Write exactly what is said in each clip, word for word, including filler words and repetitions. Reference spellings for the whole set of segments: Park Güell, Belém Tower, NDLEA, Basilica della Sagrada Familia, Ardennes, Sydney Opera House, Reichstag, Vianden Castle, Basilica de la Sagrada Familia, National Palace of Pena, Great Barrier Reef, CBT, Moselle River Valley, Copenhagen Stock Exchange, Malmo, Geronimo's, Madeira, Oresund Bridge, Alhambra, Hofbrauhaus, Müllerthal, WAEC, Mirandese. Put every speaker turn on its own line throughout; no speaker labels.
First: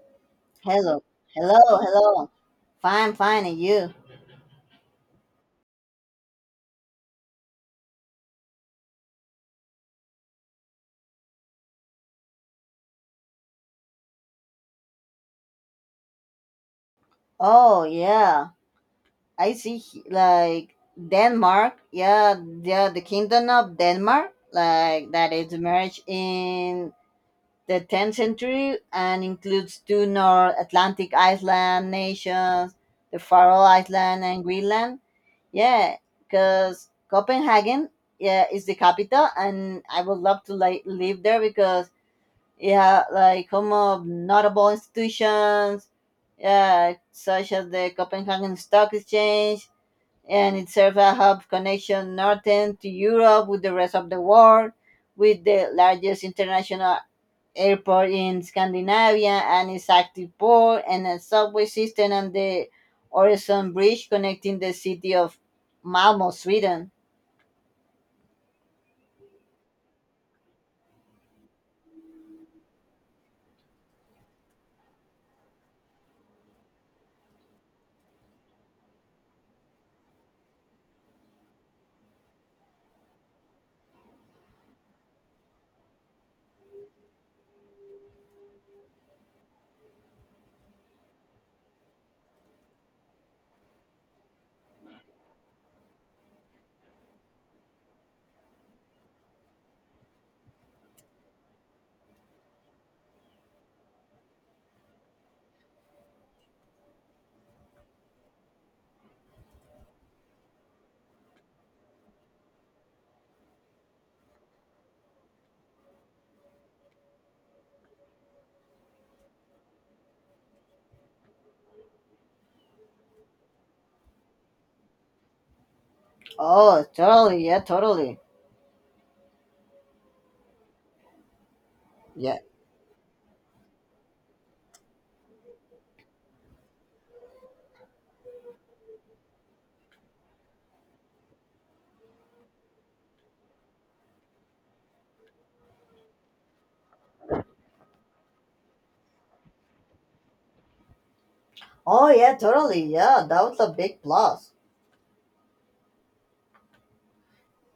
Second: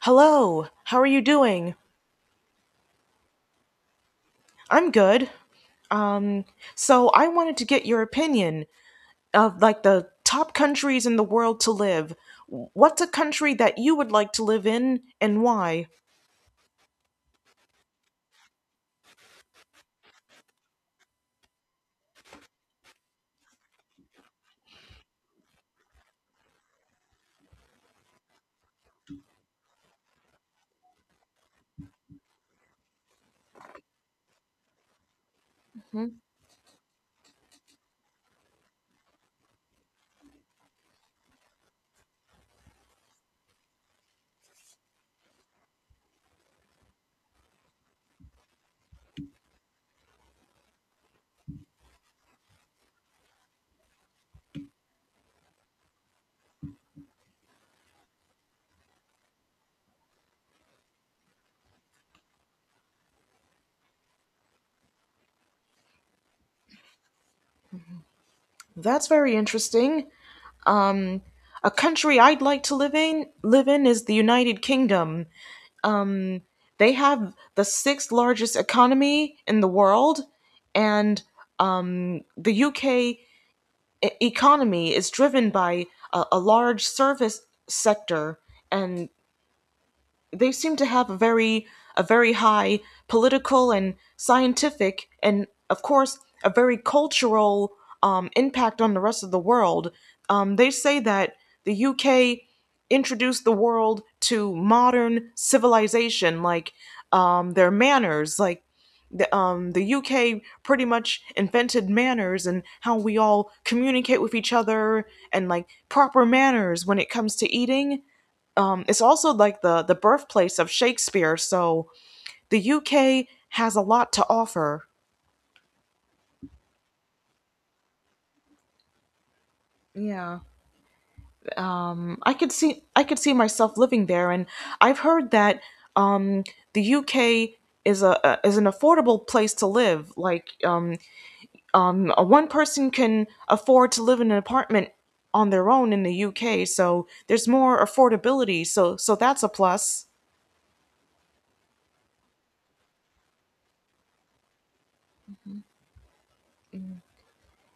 Hello, how
Hello,
are you doing?
hello, hello. Fine, fine, and you?
I'm good. Um, so I wanted to get your opinion of like the top countries in the world to live. What's a country that you would like to live in and why?
Oh yeah, I see. he- Like Denmark, yeah, yeah, the kingdom of Denmark, like that is emerged in the tenth century and includes two North Atlantic island nations, the Faroe Island and Greenland. Yeah,
Hmm.
because Copenhagen, yeah, is the capital, and I would love to like live there because. Yeah, like some of notable institutions, uh, such as the Copenhagen Stock Exchange, and it serves a hub connection northern to Europe with the rest of the world, with the largest international airport in Scandinavia and its active port and a subway system and the Oresund Bridge connecting the city of Malmo, Sweden.
That's very interesting. Um, a country I'd like to live in live in is the United Kingdom. Um, they have the sixth largest economy in the world, and um, the U K e- economy is driven by a, a large service sector, and they seem to have a very a very high political and scientific and, of course, a very cultural um, impact on the rest of the world. Um, they say that the U K introduced the world to modern civilization, like um, their manners, like the, um, the U K pretty much invented manners and how we all communicate with each other, and like proper manners when it comes to eating. Um, it's also like the the birthplace of Shakespeare, so the U K has a lot to offer.
Oh, totally, yeah, totally,
Yeah, um, I
yeah.
could see I could see myself living there. And I've heard that um, the U K is a, a is an affordable place to live. Like, um, um, a one person can afford to live in an apartment on their own in the U K, so there's more affordability. So so that's a plus.
Oh, yeah, totally, yeah. That was a big plus.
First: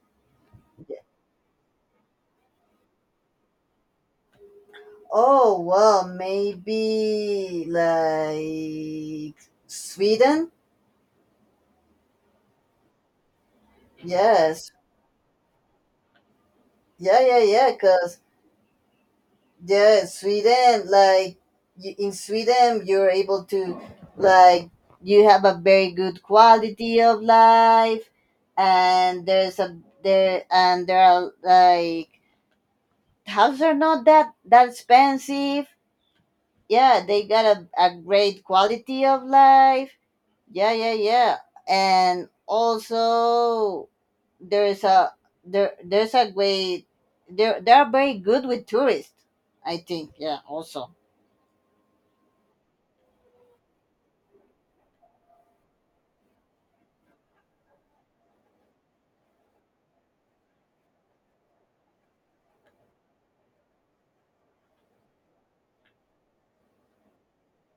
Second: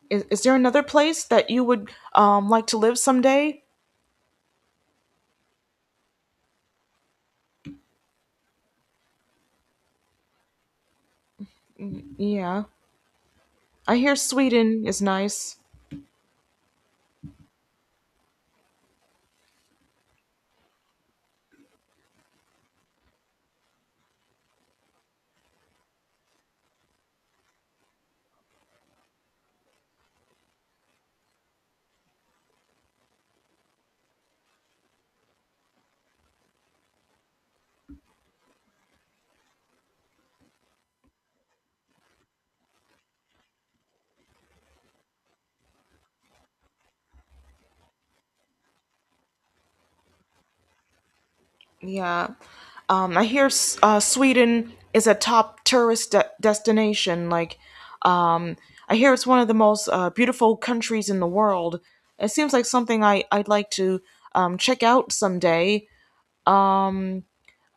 Is, is there another place that you would um, like to live someday?
Oh, well, maybe like Sweden?
Yeah. I hear
Yes.
Sweden is nice.
Yeah, yeah, yeah, because, yeah, Sweden, like, you, in Sweden, you're able to, like, you have a very good quality of life, and there's a, there, and there are, like, houses are not that, that expensive. Yeah, they got a, a great quality of life. Yeah, yeah, yeah. And also there is a there there's a great. They they are very good with tourists. I think yeah. Also.
Yeah. Um, I hear S- uh, Sweden is a top tourist de- destination. Like, um, I hear it's one of the most uh, beautiful countries in the world. It seems like something I- I'd like to um, check out someday. Um,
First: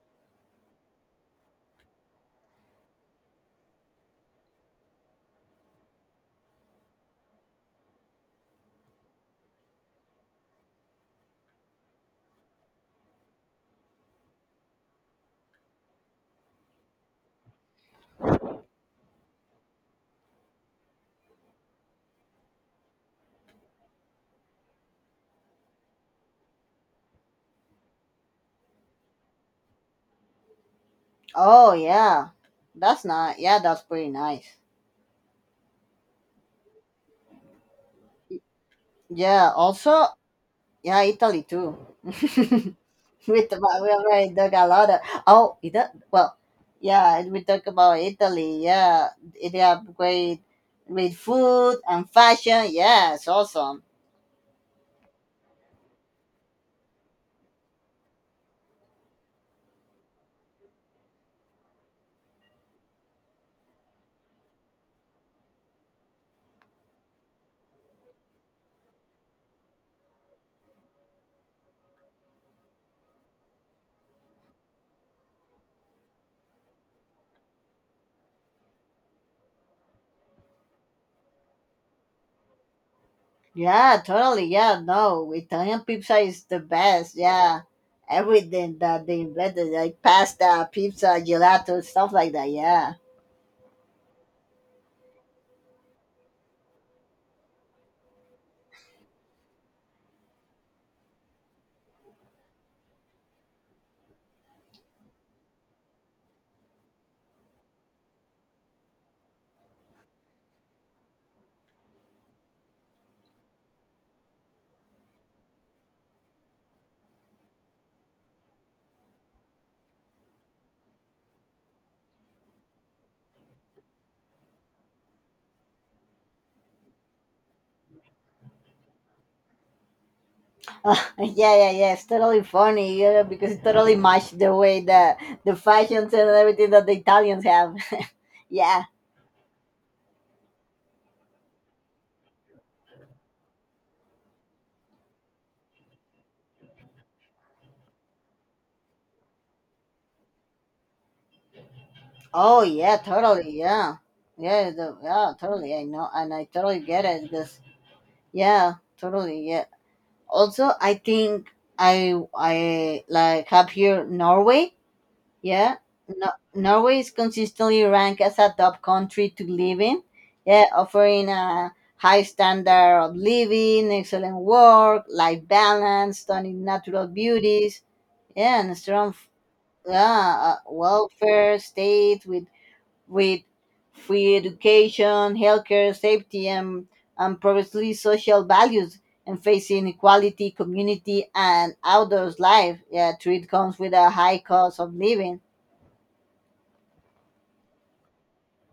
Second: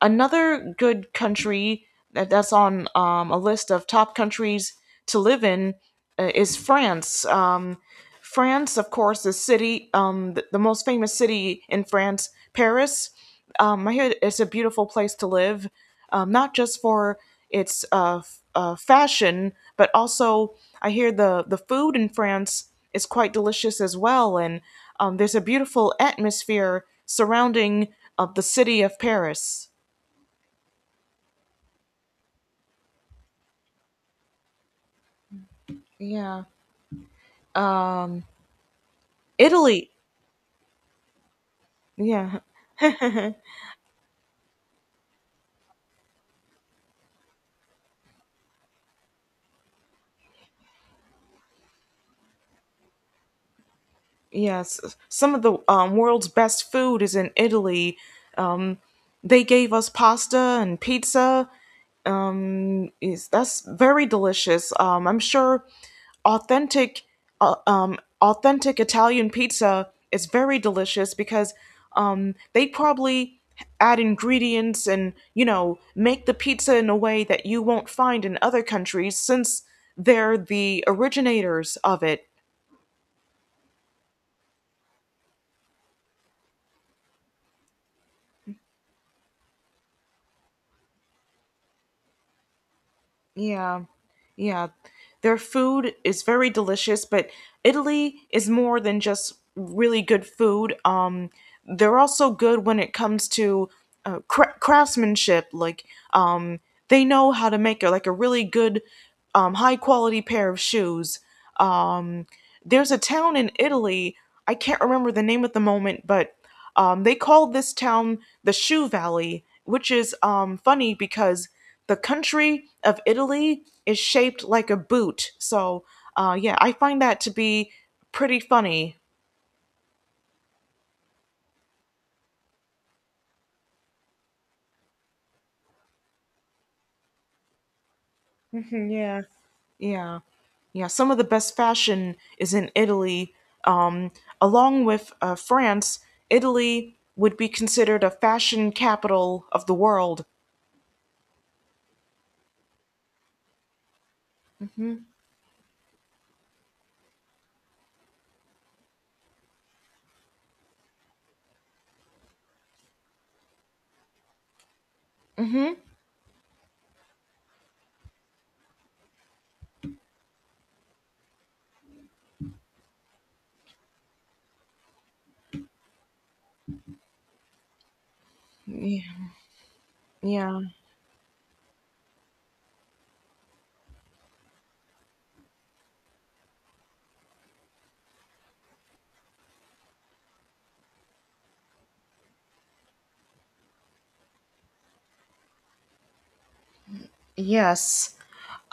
Another good country that that's on um, a list of top countries to live in uh, is France. Um, France, of course, the city, um, the, the most famous city in France, Paris. Um, I hear it's a beautiful place to live, um, not just for its uh, f- uh, fashion, but also I hear the, the food in France is quite delicious as well. And um, there's a beautiful atmosphere surrounding uh, the city of Paris.
Oh yeah, that's not yeah. That's pretty nice.
Yeah.
Yeah.
Italy.
Also yeah, Italy too.
Yeah.
with we already talked a lot of oh Ita- well yeah we talk about Italy yeah it have great great food and fashion yeah it's awesome.
Yes. Some of the um, world's best food is in Italy. They gave us pasta and pizza. Is that's very delicious. Um, I'm sure authentic uh, um, authentic Italian pizza is very delicious because um, they probably add ingredients and, you know, make the pizza in a way that you won't find in other countries since they're the originators of it.
Yeah, totally. Yeah, no, Italian pizza is the best. Yeah, everything that they invented, like pasta, pizza, gelato, stuff like that. Yeah.
Yeah. Yeah. Their food is very delicious, but Italy is more than just really good food. Um, they're also good when it comes to uh, cra- craftsmanship. Like, um, they know how to make a, like a really good, um, high quality pair of shoes. Um, there's a town in Italy, I can't remember the name at the moment, but um, they called this town the Shoe Valley, which is um, funny because the country of Italy is shaped like a boot. So, uh, yeah, I find that to be pretty funny.
yeah, yeah, yeah. It's totally funny, you know, because it totally matched the way that the fashions and everything that the Italians have. yeah.
Mhm, yeah, yeah, yeah. Some of the best fashion is in Italy. Um, along with uh, France, Italy would be considered a fashion capital of the world.
Oh yeah, totally. Yeah, yeah, the,
Hmm.
yeah, totally. I know, and I totally get it because yeah, totally. Yeah. Also, I think I I like have here Norway. Yeah, no, Norway is consistently ranked as a top country to live in. Yeah, offering a high standard of living, excellent work, life balance, stunning natural beauties. Yeah, and a
Yeah.
strong yeah, uh,
Yeah.
welfare state with with free education, healthcare, safety, and and progressively social values. And facing equality, community, and outdoors life. Yeah, through it comes with a high cost of living.
Yes.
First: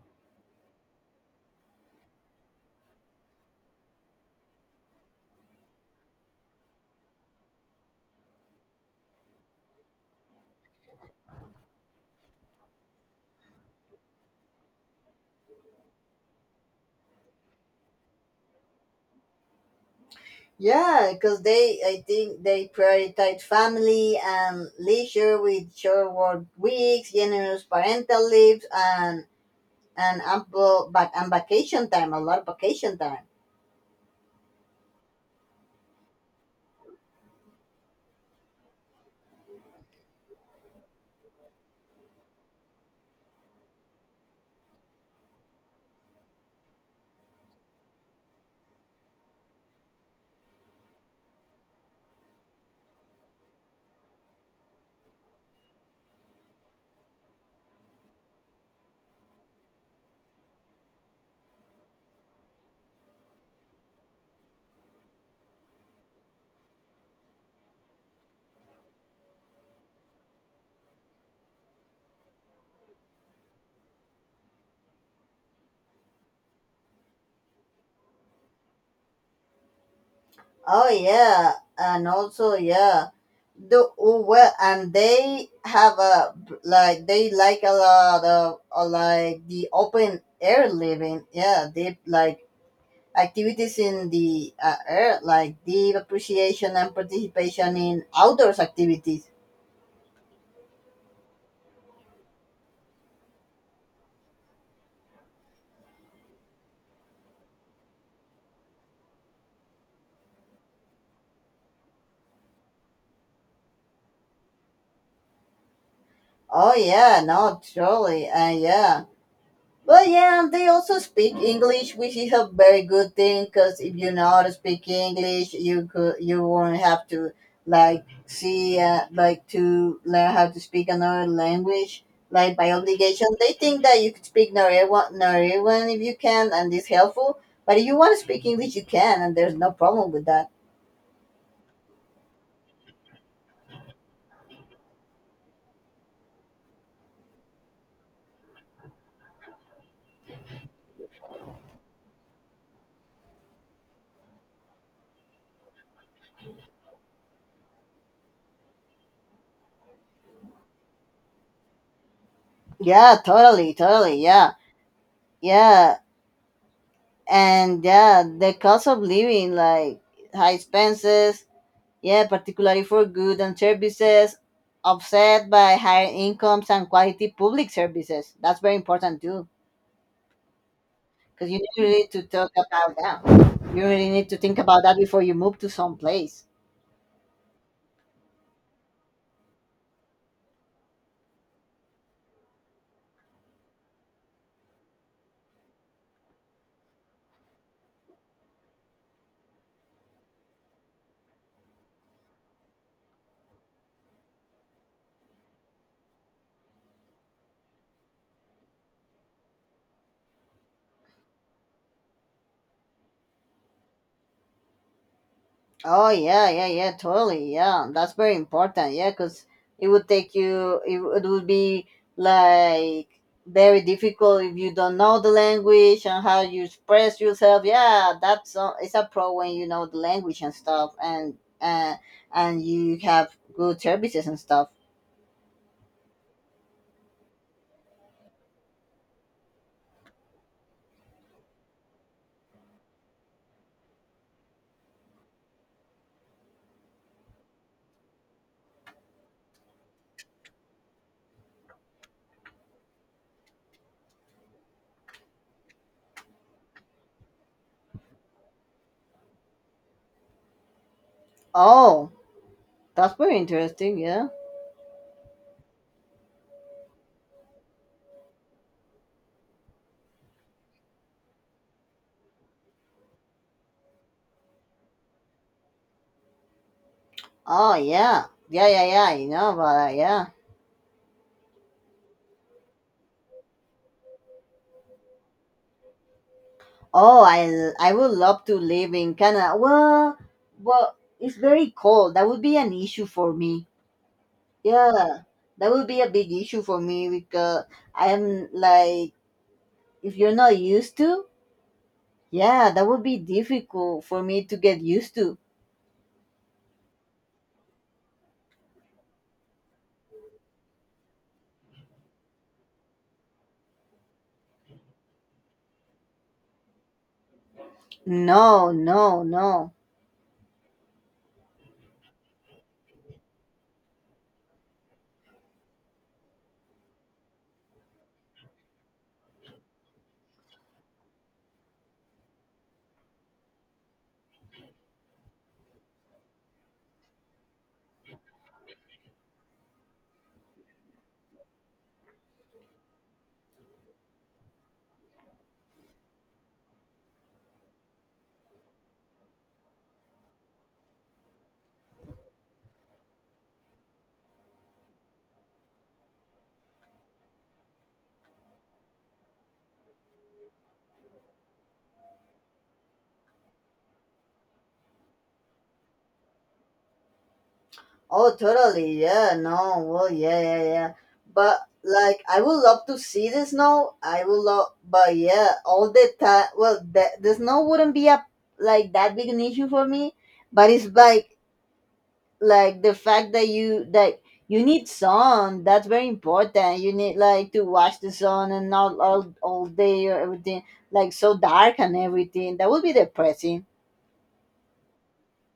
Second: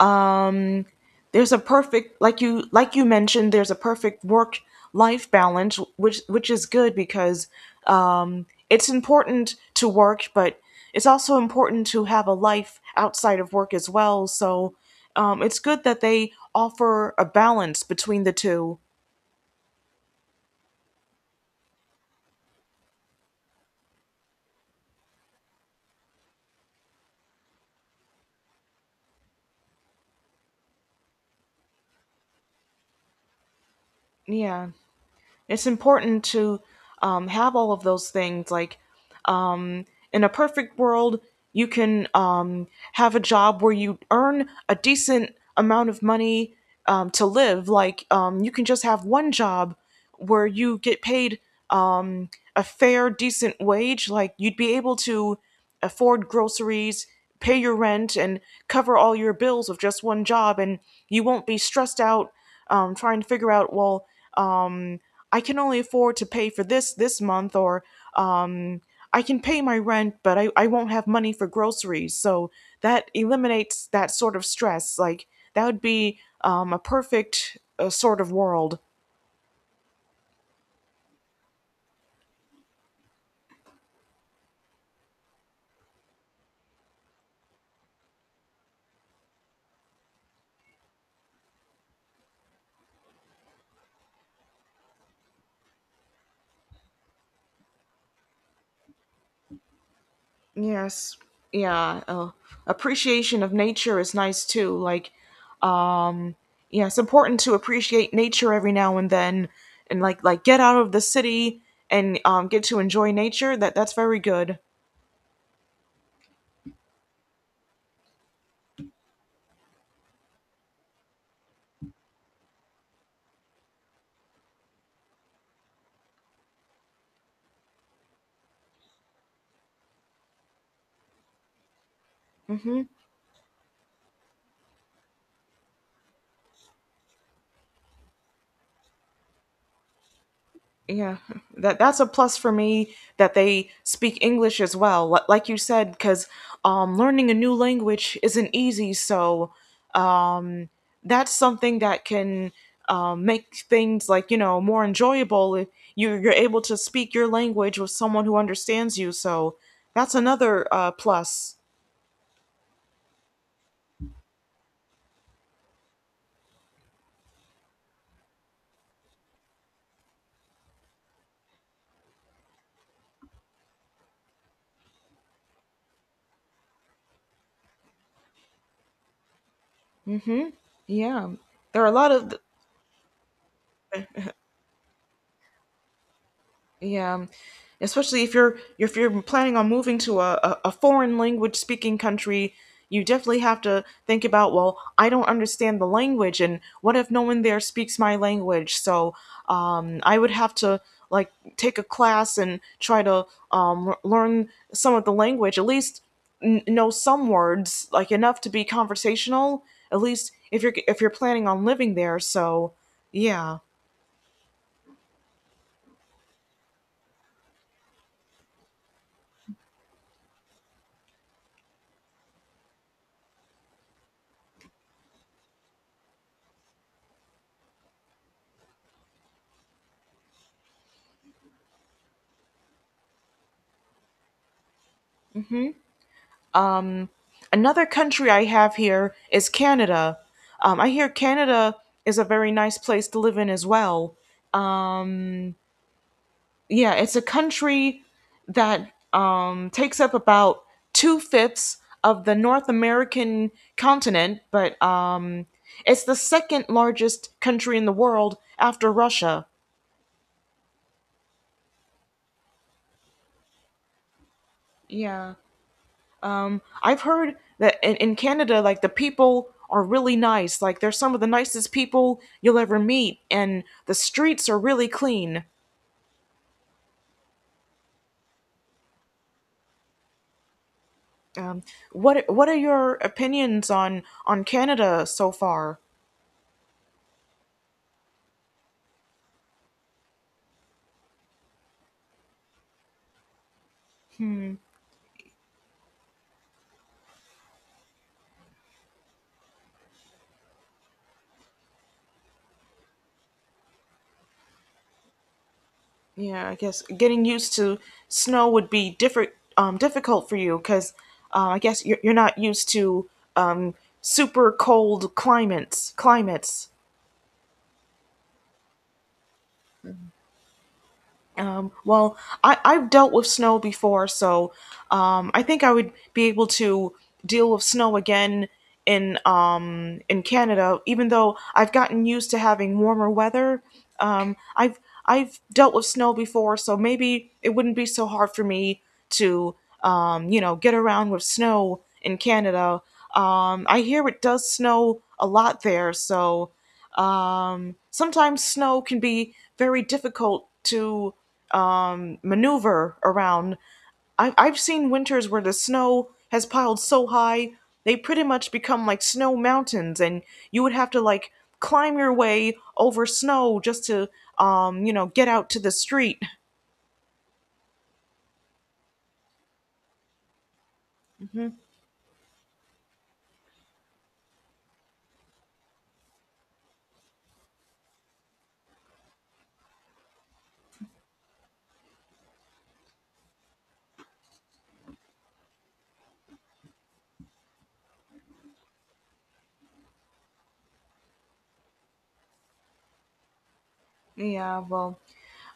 Um, there's a perfect, like, you, like you mentioned, there's a perfect work life balance, which which is good because um, it's important to work, but it's also important to have a life outside of work as well. So um, it's good that they offer a balance between the two.
Yeah, because they, I think they prioritize family and leisure with short work weeks, generous parental leaves, and and ample but and vacation time, a lot of vacation time.
Yeah, it's important to um, have all of those things. Like, in a perfect world, you can um, have a job where you earn a decent amount of money um, to live. Like, um, you can just have one job where you get paid um, a fair, decent wage. Like, you'd be able to afford groceries, pay your rent, and cover all your bills with just one job. And you won't be stressed out, um, trying to figure out, well, um, I can only afford to pay for this this month, or um, I can pay my rent, but I, I won't have money for groceries. So that eliminates that sort of stress. Like, that would be um, a perfect uh, sort of world.
Oh yeah, and also yeah, do well, and they have a like they like a lot of uh, like the open air living. Yeah, they like activities in the uh, air, like deep appreciation and participation in outdoors activities.
Yes. Yeah. Uh, appreciation of nature is nice too. Like, um, yeah, it's important to appreciate nature every now and then and like like get out of the city and um, get to enjoy nature. That that's very good.
Oh yeah, no, surely, uh, yeah. But yeah, they also speak English, which is a very good thing, because if you know how to speak English, you could, you won't have to like see, uh, like to learn how to speak another language. Like by
Mm-hmm.
obligation, they think that you could speak Norwegian, Norwegian if you can, and it's helpful. But if you want to speak English, you can, and there's no problem with that.
Yeah, that that's a plus for me that they speak English as well. Li- Like you said, because um, learning a new language isn't easy, so um, that's something that can um, make things, like, you know, more enjoyable if you you're able to speak your language with someone who understands you. So that's another uh, plus.
Yeah, totally, totally. Yeah, yeah, and yeah, the cost of living, like high expenses, yeah, particularly for goods and services, offset by higher incomes and quality public services. That's very important too,
Hmm. Yeah,
because you need
there are a
really
lot
to
of—
talk about that. You really need to think about that before you move to some place.
yeah, um, especially if you're if you're planning on moving to a, a, a foreign language speaking country, you definitely have to think about, well, I don't understand the language, and what if no one there speaks my language? So um, I would have to like take a class and try to um, l- learn some of the language, at least n- know some words, like enough to be conversational, at least if you're if you're planning on living there. So yeah.
Oh yeah, yeah, yeah, totally. Yeah, that's very important. Yeah, because it would take you. It, w- it would be like very difficult if you don't know the language and how you express yourself. Yeah, that's a, it's a pro when you know the language and stuff, and and and you have good services and stuff.
Another country I have here is Canada. Um, I hear Canada is a very nice place to live in as well. Yeah, it's a country that um, takes up about two fifths of the North American continent, but um, it's the second largest country in the world after Russia.
Oh, that's very interesting. Yeah.
Yeah. Um, I've heard that in, in Canada, like the people are really nice. Like, they're some of the nicest people you'll ever meet, and the streets are really clean.
Oh yeah, yeah, yeah, yeah. You know about that. Yeah.
Um, what what are your opinions on on Canada so far?
Oh, I I would love to live in Canada. Well, well, it's very cold. That would be an issue for me. Yeah, that would be a big issue for me because I'm like, if you're not used to, yeah, that would be difficult for me to get used to.
Yeah, I guess getting used to snow would be different um, difficult for you because uh, I guess you're, you're not used to um, super cold climates climates.
No, no, no.
Um, well, I, I've dealt with snow before, so um, I think I would be able to deal with snow again in um, in Canada. Even though I've gotten used to having warmer weather, um, I've I've dealt with snow before, so maybe it wouldn't be so hard for me to um, you know, get around with snow in Canada. Um, I hear it does snow a lot there, so um, sometimes snow can be very difficult to um, maneuver around. I- I've seen winters where the snow has piled so high they pretty much become like snow mountains, and you would have to like climb your way over snow just to um, you know, get out to the street.
Oh, totally. Yeah, no. Well, yeah, yeah, yeah. But like, I would love to see the snow. I would love, but yeah, all the time. Well, the, the snow wouldn't be a like that big an issue for me. But it's like like the fact that you that you need sun. That's very important. You need like to watch the sun and not all all day or everything like so dark and everything. That would be depressing.
Yeah, well,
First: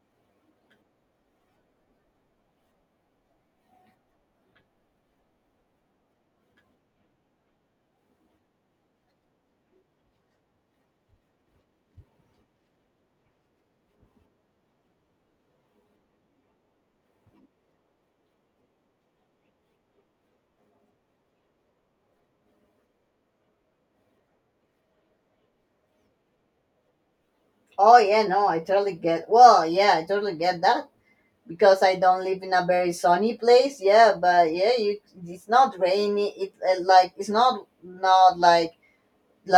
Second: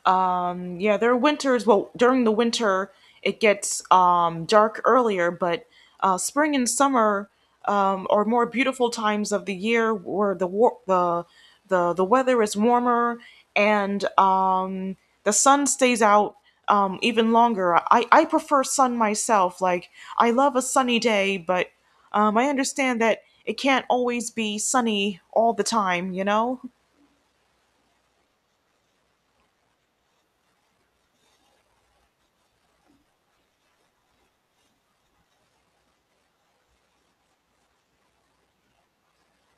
um yeah, there are winters— well, during the winter it gets um dark earlier, but uh spring and summer um are more beautiful times of the year, where the war- the the the weather is warmer and um the sun stays out um even longer. I i prefer sun myself. Like, I love a sunny day, but um I understand that it can't always be sunny all the time, you know.
Oh yeah, no, I totally get. Well, yeah, I totally get that, because I don't live in a very sunny place. Yeah, but yeah, you it's not rainy. It uh, like it's not not like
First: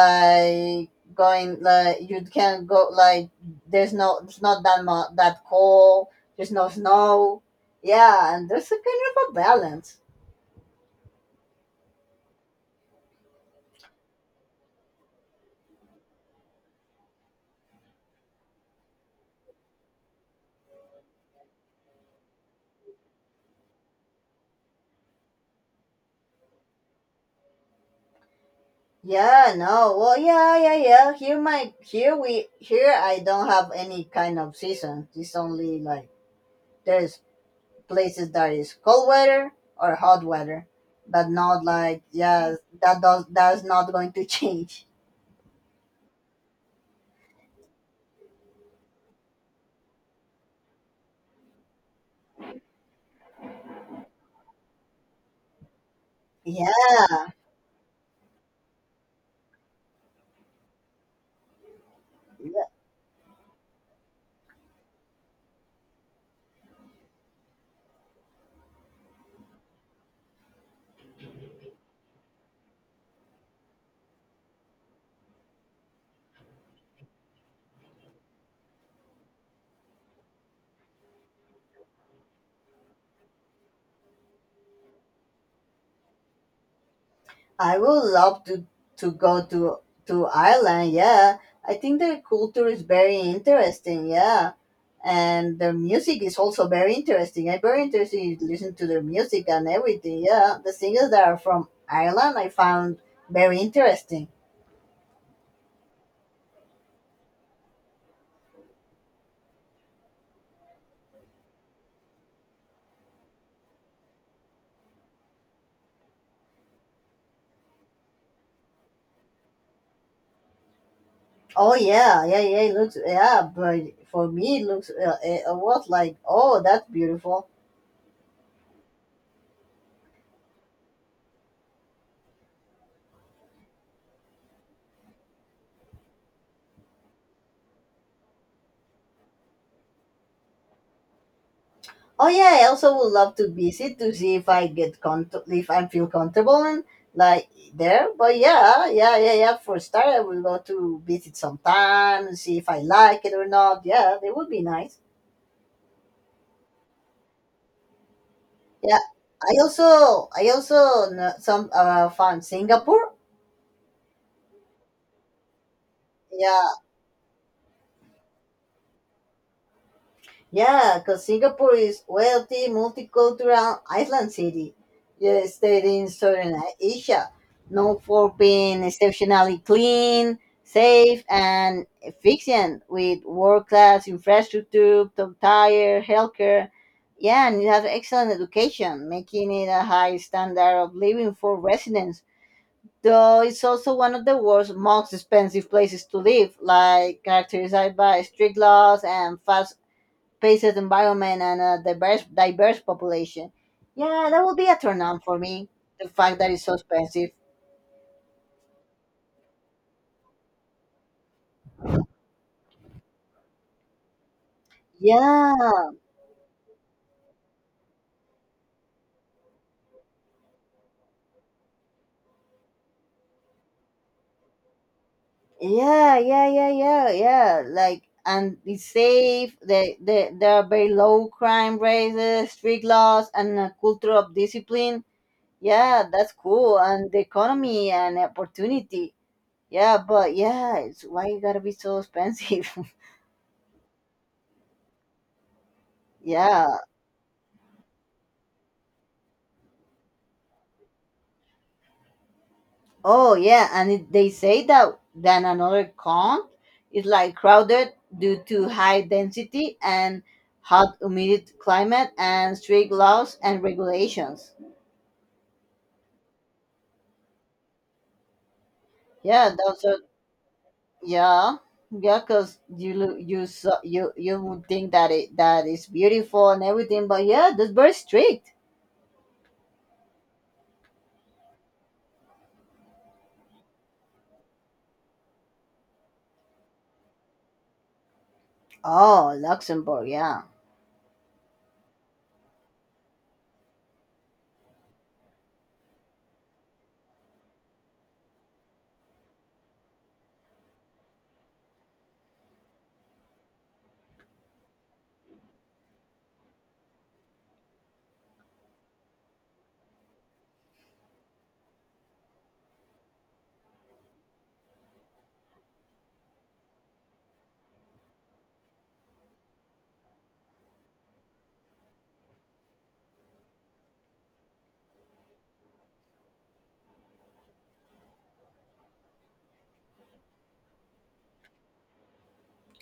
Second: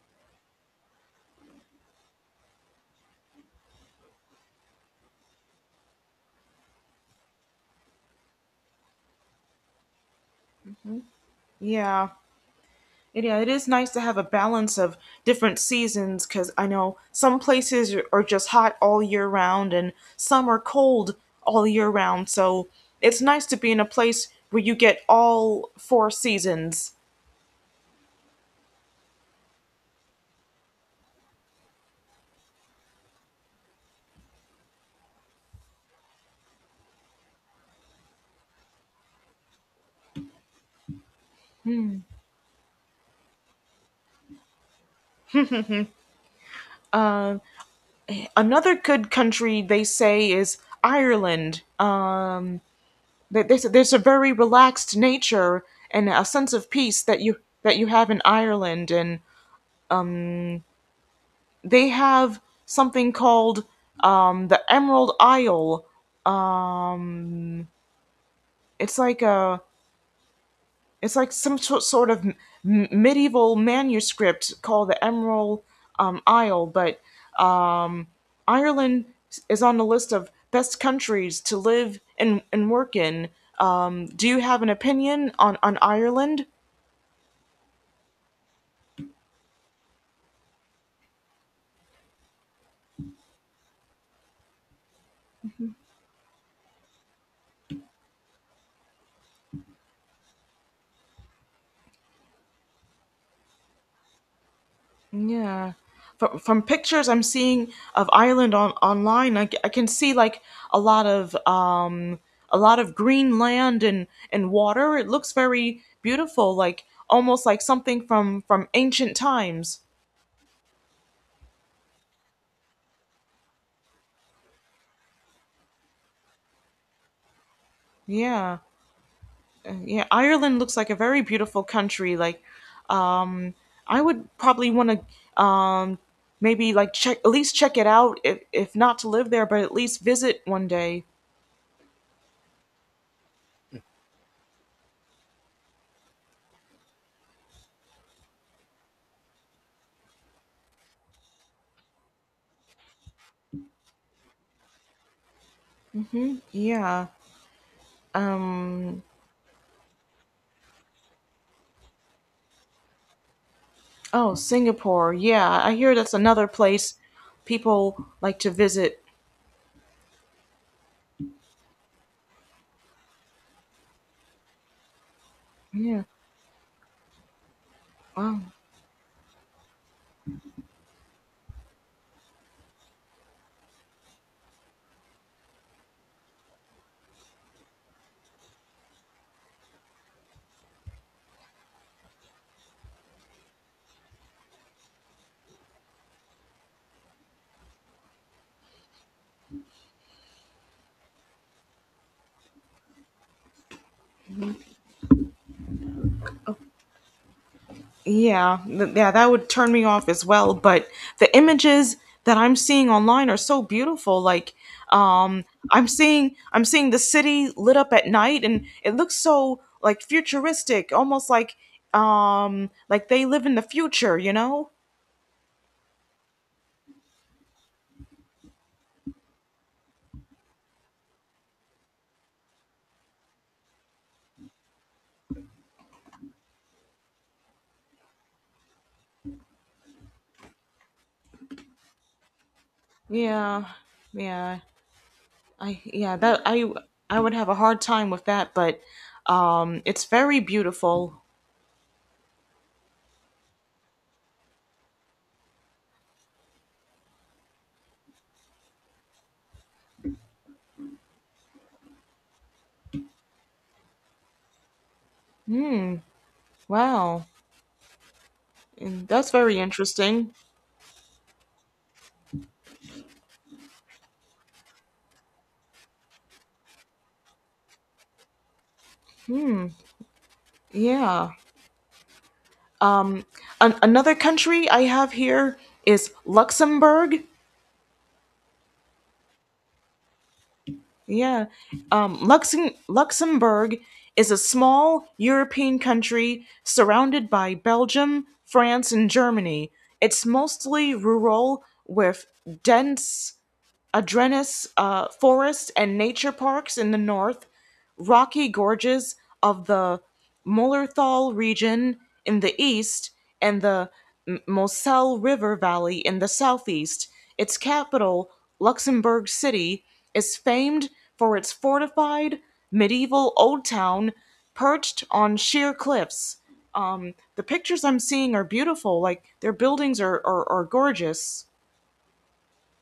like going like you can go like there's no it's not that much that cold. There's no snow. Yeah, and there's a kind of a balance.
Yeah, it, yeah, it is nice to have a balance of different seasons, because I know some places are are just hot all year round and some are cold all year round. So it's nice to be in a place where you get all four seasons.
Yeah, no. Well, yeah, yeah, yeah. Here my here we here I don't have any kind of season. It's only like there's places that is cold weather or hot weather, but not like yeah, that does that's not going to change.
Another good country they say is Ireland. Um, they, they, said there's a very relaxed nature and a sense
Yeah,
of peace that you that you have in Ireland, and they have something called um, the Emerald Isle. Um, it's like a— it's like some sort sort of m- medieval manuscript called the Emerald um, Isle. But um, Ireland is on the list of best countries to live and, and work in. Um, do you have an opinion on, on Ireland?
I would love to to go to to Ireland. Yeah, I think their culture is very interesting. Yeah, and their music is also very interesting. I'm very interested in listening to their music and everything. Yeah, the singers that are from Ireland I found very interesting.
Yeah. From, from pictures I'm seeing of Ireland on online, I, c- I can see like a lot of um a lot of green land and and water. It looks very beautiful, like almost like something from from ancient times.
Oh yeah, yeah, yeah. It looks yeah, but for me it looks uh, a a lot like oh that's beautiful.
Yeah. Uh, yeah, Ireland looks like a very beautiful country. Like, um I would probably want to um maybe like check— at least check it out, if if not to live there, but at least visit one day.
Oh yeah, I also would love to visit to see if I get con if I feel comfortable and like there. But yeah, yeah, yeah, yeah. For a start, I will go to visit sometime and see if I like it or not. Yeah, that would be nice.
Hmm. Yeah.
Yeah,
Um.
I also I also know some uh, found Singapore.
Oh, Singapore. Yeah, I hear that's another
Yeah.
place people like to visit.
Yeah, because Singapore is wealthy, multicultural island city, yeah, state
Yeah.
in Southern Asia, known for
Wow.
being exceptionally clean, safe, and efficient, with world-class infrastructure, top-tier healthcare. Yeah, and it has excellent education, making it a high standard of living for residents. Though it's also one of the world's most expensive places to live, like characterized by strict laws and fast spaces, environment, and a diverse diverse population. Yeah, that would be a turn on for me. The fact that it's so expensive.
Yeah, th- yeah, that would turn me off as well, but the images that I'm seeing online are so beautiful. Like, um I'm
Yeah,
seeing— I'm seeing the city lit up at night, and it looks so like futuristic, almost like um like they live in the future, you know?
yeah, yeah, yeah, yeah, yeah. Like, and it's safe. They, they, there are very low crime rates, uh, strict laws, and a culture of discipline. Yeah, that's cool. And the economy and opportunity. Yeah, but yeah, it's why you gotta be so expensive.
Yeah. Yeah. I yeah, that I
yeah.
I would have a hard time with that, but um it's very beautiful.
Oh yeah, and it, they say that than another con is like crowded due to high density and hot humid climate and strict laws and regulations.
Hmm. Wow. And that's
Yeah,
very
those are
interesting.
yeah. Yeah, cause you lo- you so, you you would think that it that is beautiful and everything, but yeah, that's very strict.
Hmm. Yeah. An- another country I have here is Luxembourg.
Oh, Luxembourg, yeah.
Yeah. Um Luxem- Luxembourg is a small European country surrounded by Belgium, France, and Germany. It's mostly rural with dense Adrenis uh, Forest and Nature Parks in the north, rocky gorges of the Mullerthal region in the east, and the M- Moselle River Valley in the southeast. Its capital, Luxembourg City, is famed for its fortified medieval old town perched on sheer cliffs. Um, the pictures I'm seeing are beautiful. Like their buildings are, are, are gorgeous.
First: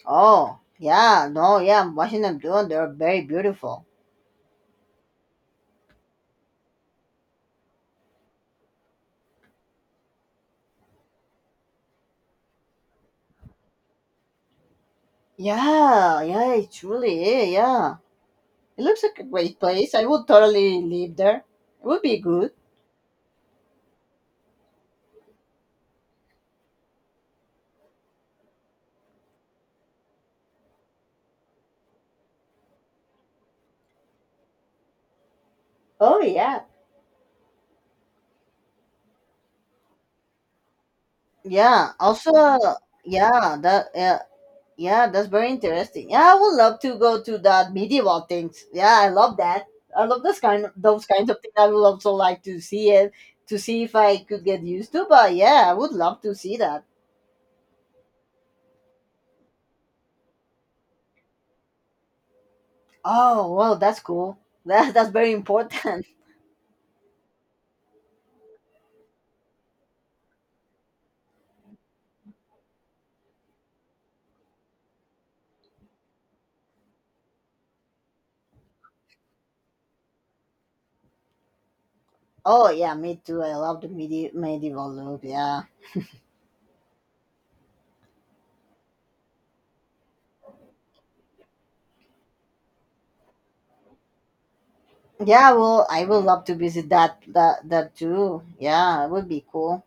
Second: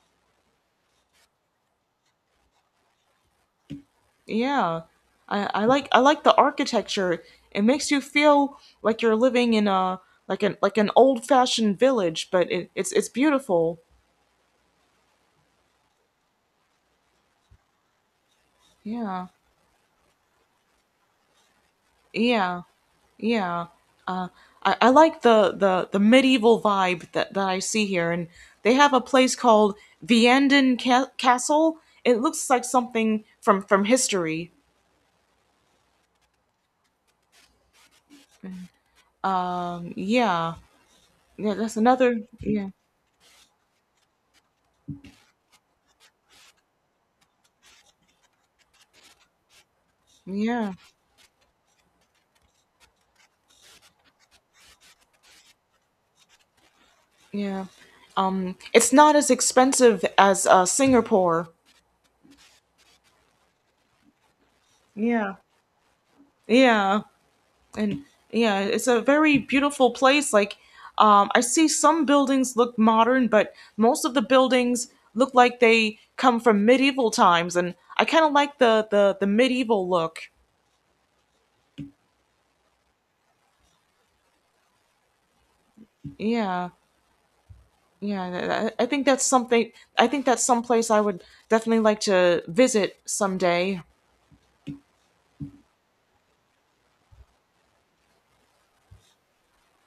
Oh, yeah, no, yeah, I'm watching them doing. They're very beautiful.
Yeah. I, I like I like the architecture. It makes you feel like you're living in a like an like an old fashioned village, but it, it's it's beautiful.
Yeah, yeah, it truly is. Yeah. It looks like a
Yeah.
great place. I would totally live there. It would be good.
Yeah. Yeah. Uh, I, I like the, the, the medieval vibe that, that I see here. And they have a place called Vianden Ca- Castle. It looks like something from, from history.
Oh, yeah.
Yeah. Yeah, that's
Yeah.
another.
Also,
Yeah.
yeah, that yeah, yeah, that's very interesting. Yeah, I would love to go to that medieval things. Yeah, I love that. I love those kind of
Yeah.
those kinds of things. I would also like to see it to see if I could get used to. But yeah, I would love to see that.
Yeah. Um, it's not as expensive as uh, Singapore.
Oh well, that's cool. That that's very
Yeah.
important.
Yeah. And yeah, it's a very beautiful place. Like, um, I see some buildings look modern, but most of the buildings look like they come from medieval times, and I kind of like the, the the medieval look.
Oh yeah, me too. I love the medi- medieval look. Yeah.
Yeah. Yeah, I I think that's something. I think that's someplace I would definitely like to visit someday.
Yeah, well, I will love to visit that that that too. Yeah, it would be cool.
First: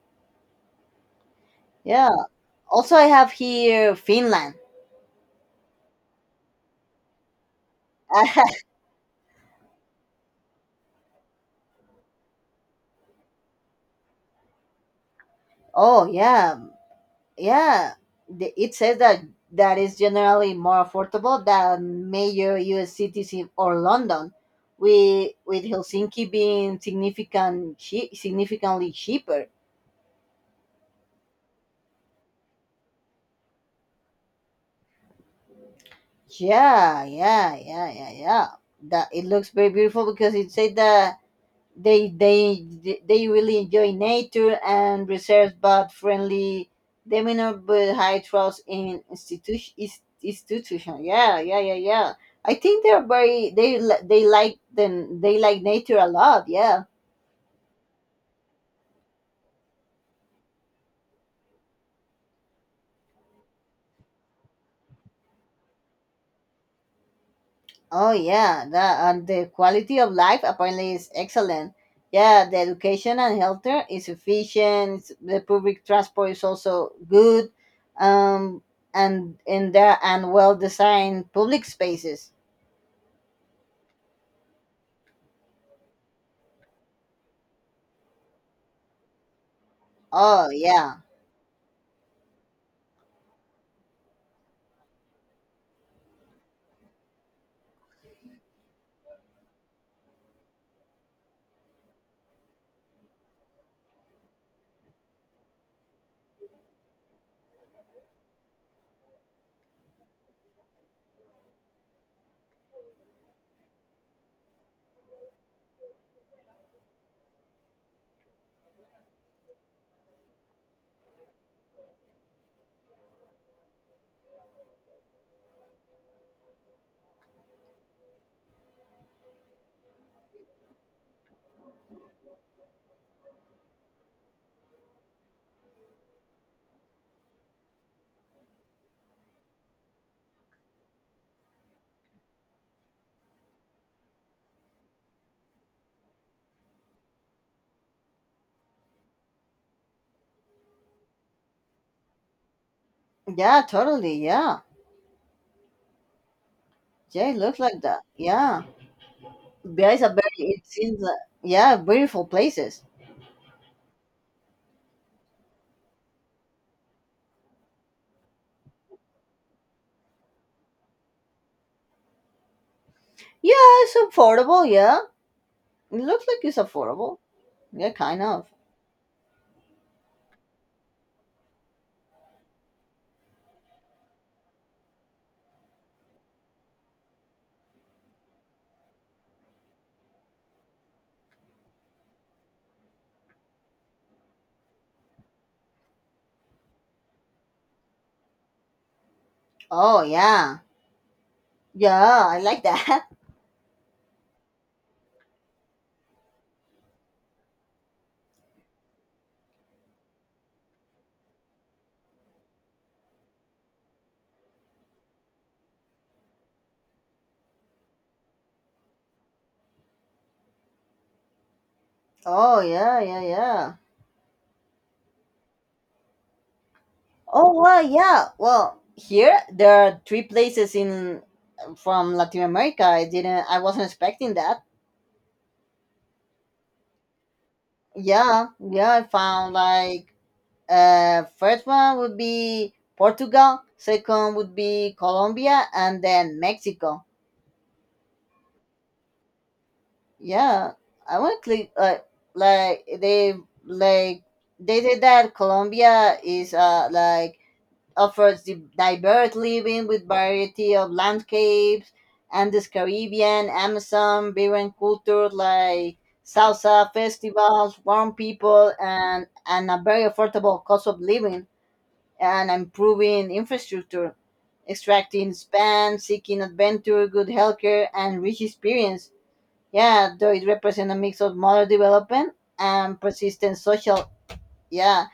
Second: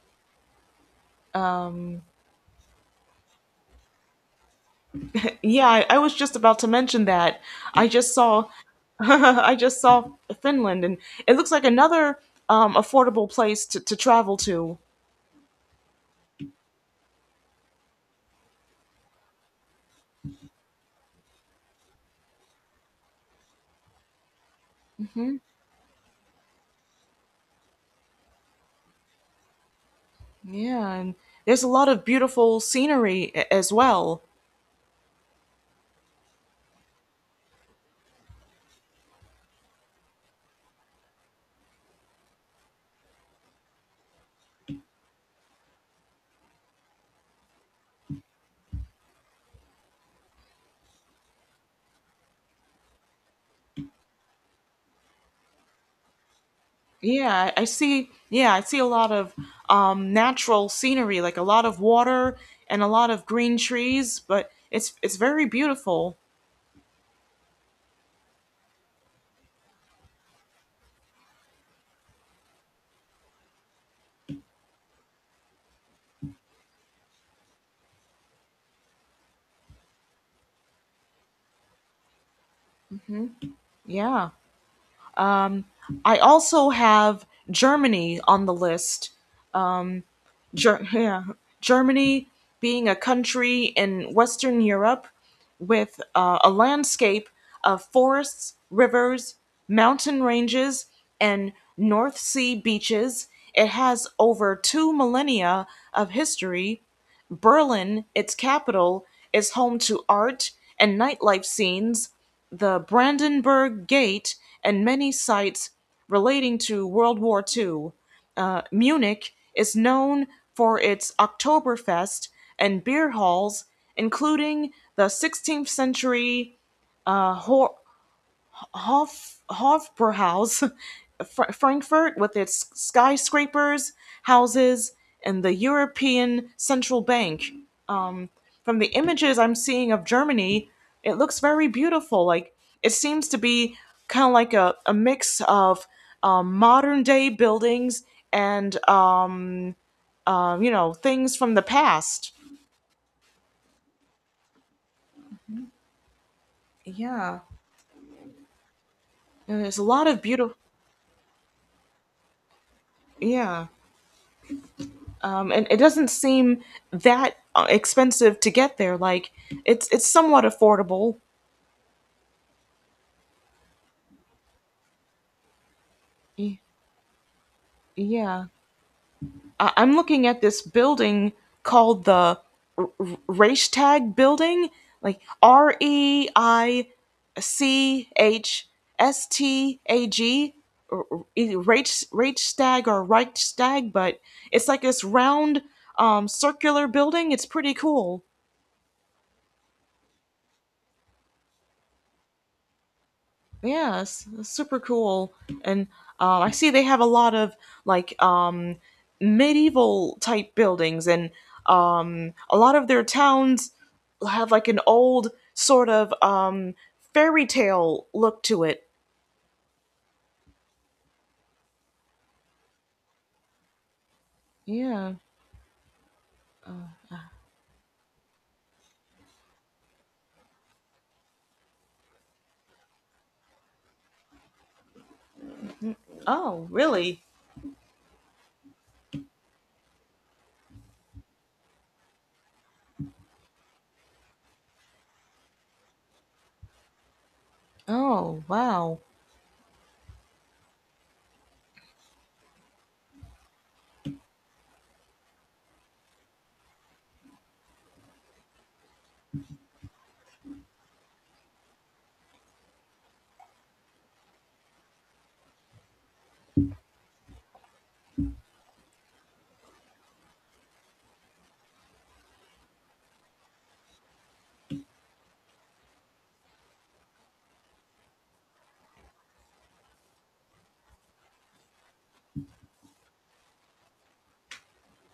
Um.
Yeah. Also, I have here Finland.
Yeah, I, I was just about to mention that. I just saw, I just saw Finland, and it looks like another um, affordable place to, to travel to.
oh yeah, yeah. The- It says that that is generally more affordable than major U S cities in- or London, with
Hmm.
with Helsinki being significant chea- significantly cheaper.
Yeah, and there's a lot of beautiful scenery a- as well.
Yeah, yeah, yeah, yeah, yeah. That it looks very beautiful because it said that they they they really enjoy nature and reserves but friendly demeanor but high trust in institution institution yeah yeah yeah yeah I think they're very they li- they like the they like nature a lot yeah.
Yeah, I I see. Yeah, I see a lot of um, natural scenery, like a lot of water and a lot of green trees. But it's it's very beautiful.
Oh yeah, the, and the quality of life apparently is excellent yeah the education and healthcare is efficient. It's- the public transport is also good um and in there and well designed public spaces.
Yeah. Um, I also have Germany on the list.
Oh
Ger-
yeah,
yeah, Germany being a country in Western Europe with uh, a landscape of forests, rivers, mountain ranges, and North Sea beaches. It has over two millennia of history. Berlin, its capital, is home to art and nightlife scenes, the Brandenburg Gate, and many sites relating to World War two. Uh, Munich is known for its Oktoberfest and beer halls, including the sixteenth century uh, Ho- Hof, Hofbrauhaus, Fr- Frankfurt, with its skyscrapers, houses, and the European Central Bank. Um, from the images I'm seeing of Germany, it looks very beautiful. Like it seems to be kind of like a, a mix of um, modern day buildings and um, uh, you know things from the past.
yeah, totally, yeah. Yeah, it
Yeah,
looks like that. Yeah,
and there's a
guys
lot
are
of
very.
beautiful.
It seems like yeah, beautiful places.
Yeah. Um, and it doesn't seem that uh, expensive to get there. Like it's it's somewhat affordable.
Yeah, it's affordable. Yeah, it looks like it's
Y-
affordable. Yeah, kind
Yeah,
of.
I- I'm looking at this building called the R- R- Reichstag Building, like R E I C H S T A G, R- R- e, Reich- Reichstag or Reichstag, but it's like this round um, circular building. It's pretty cool.
Oh yeah, yeah, I like that.
Yes, that's super cool. And um, I see they have a lot of like um, medieval type buildings, and um, a lot of their towns have like an old sort of um, fairy tale look to it.
Oh yeah, yeah, yeah.
Yeah.
Oh well, yeah. Well, here there are three places in from Latin America. I didn't. I wasn't expecting that.
Oh, really?
Yeah, yeah. I found like Uh, first one would be Portugal. Second would be Colombia, and then Mexico.
Oh, wow.
Yeah, I want to click. Uh, like they like they said that Colombia is uh like offers the diverse living with variety of landscapes and this Caribbean, Amazon, vibrant culture like salsa festivals, warm people, and and a very affordable cost of living and improving infrastructure, extracting span, seeking adventure, good healthcare, and rich experience. Yeah, though it represents a mix of modern development and persistent social, yeah,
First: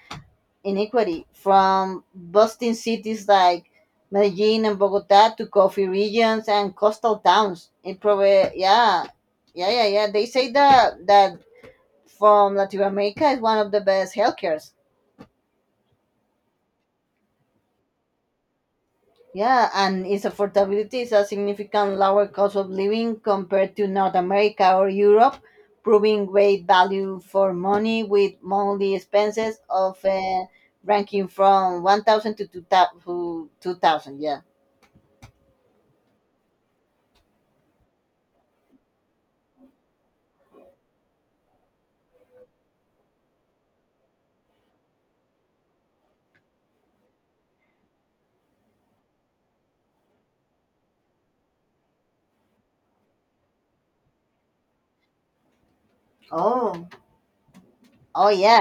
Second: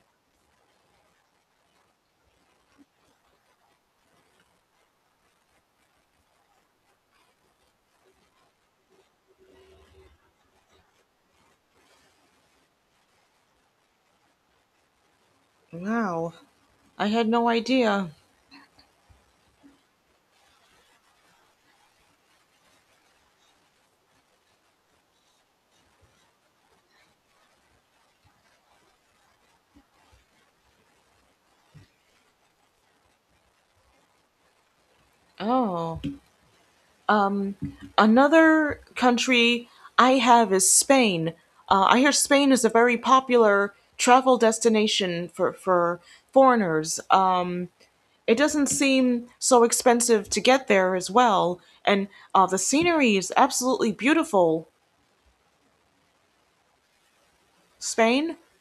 inequity, from bustling cities like Medellin and Bogota to coffee regions and coastal towns. It probably, yeah, yeah, yeah, yeah. They say that that from Latin America is one of the best healthcares.
Wow. I had no idea.
Yeah, and its affordability is a significant lower cost of living compared to North America or Europe, proving great value for money with monthly expenses of uh, ranking from one thousand to two thousand to two thousand, yeah.
Oh. Another country I have is Spain. Uh, I hear Spain is a very popular travel destination for, for foreigners. Um, it doesn't seem so expensive to get there as well. And uh, the scenery is absolutely beautiful.
Oh. Oh
Spain?
yeah,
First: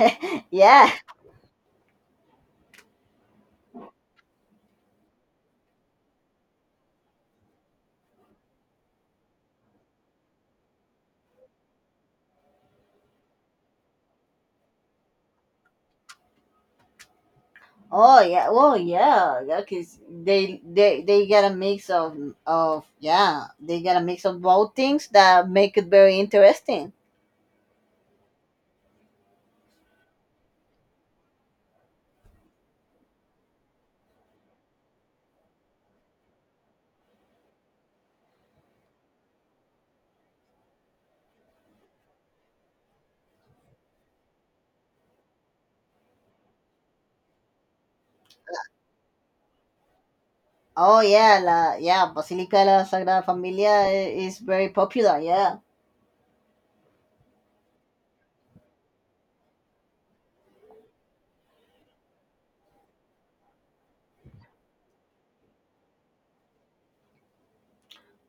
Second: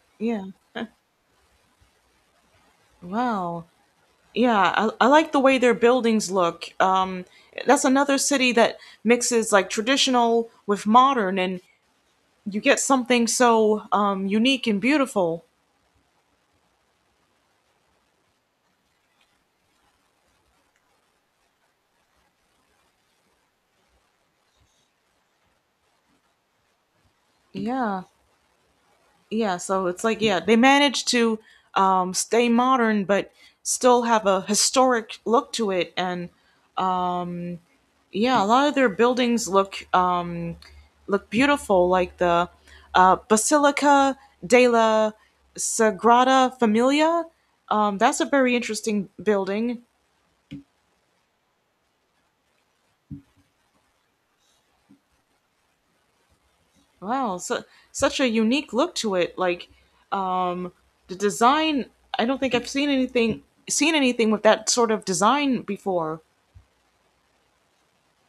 yeah.
Yeah.
Yeah.
Wow. Yeah, I, I like the way their buildings look. Um, that's another city that mixes like traditional with modern, and you get something so um, unique and beautiful.
Oh yeah. Oh yeah. yeah. 'Cause they they they get a mix of of yeah, they get a mix of both things that make it very interesting.
Yeah, yeah. So it's like yeah, they managed to um, stay modern but still have a historic look to it, and yeah, a lot of their buildings look um, look beautiful, like the uh, Basilica della Sagrada Familia. Um, that's a very interesting building.
Oh yeah, la, yeah, Basilica de la Sagrada Familia i- is very popular. Yeah.
Wow, so, such a unique look to it. Like um, the design, I don't think I've seen anything seen anything with that sort of design before.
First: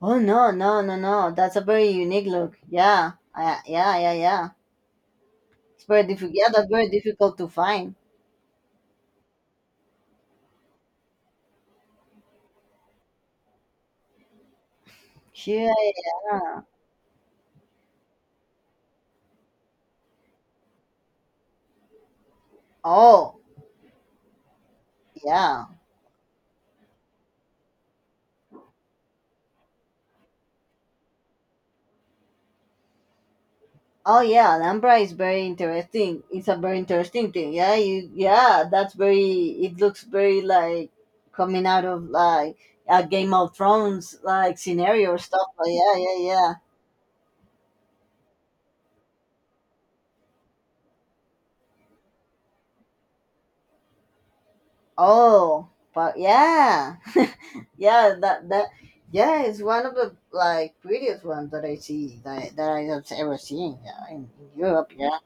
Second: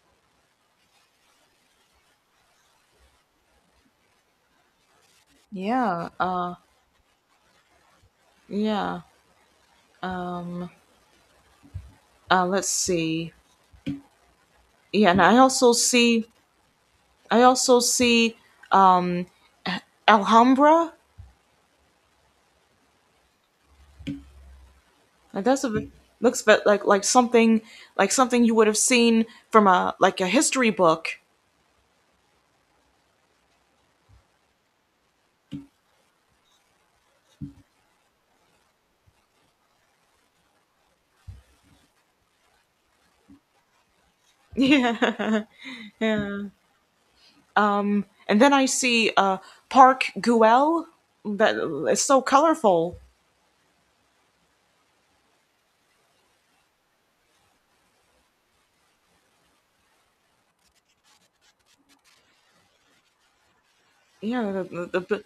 Oh no, no, no, no. That's a very unique look. Yeah, I, yeah, yeah, yeah. It's very
Yeah,
difficult. Yeah,
uh,
that's very difficult to find.
yeah. Um, uh, let's see. Yeah, and I also
Yeah.
see
Yeah.
I also see um, Alhambra.
Oh
And that's
yeah.
a bit- looks bit like like something like something you would have seen from a like a history book.
Oh yeah. Alhambra is very interesting. It's a very interesting thing. Yeah. You. Yeah. That's very. It looks very like coming out of like a Game of Thrones like scenario or
Yeah.
stuff. But yeah, yeah,
Yeah.
yeah.
Um, and then I see uh, Park Guel. That it's so colorful.
Oh, but yeah, yeah, that that yeah, it's one of the like prettiest ones that I see that that I have ever seen, yeah, in, in
Yeah, the,
Europe.
the,
Yeah.
the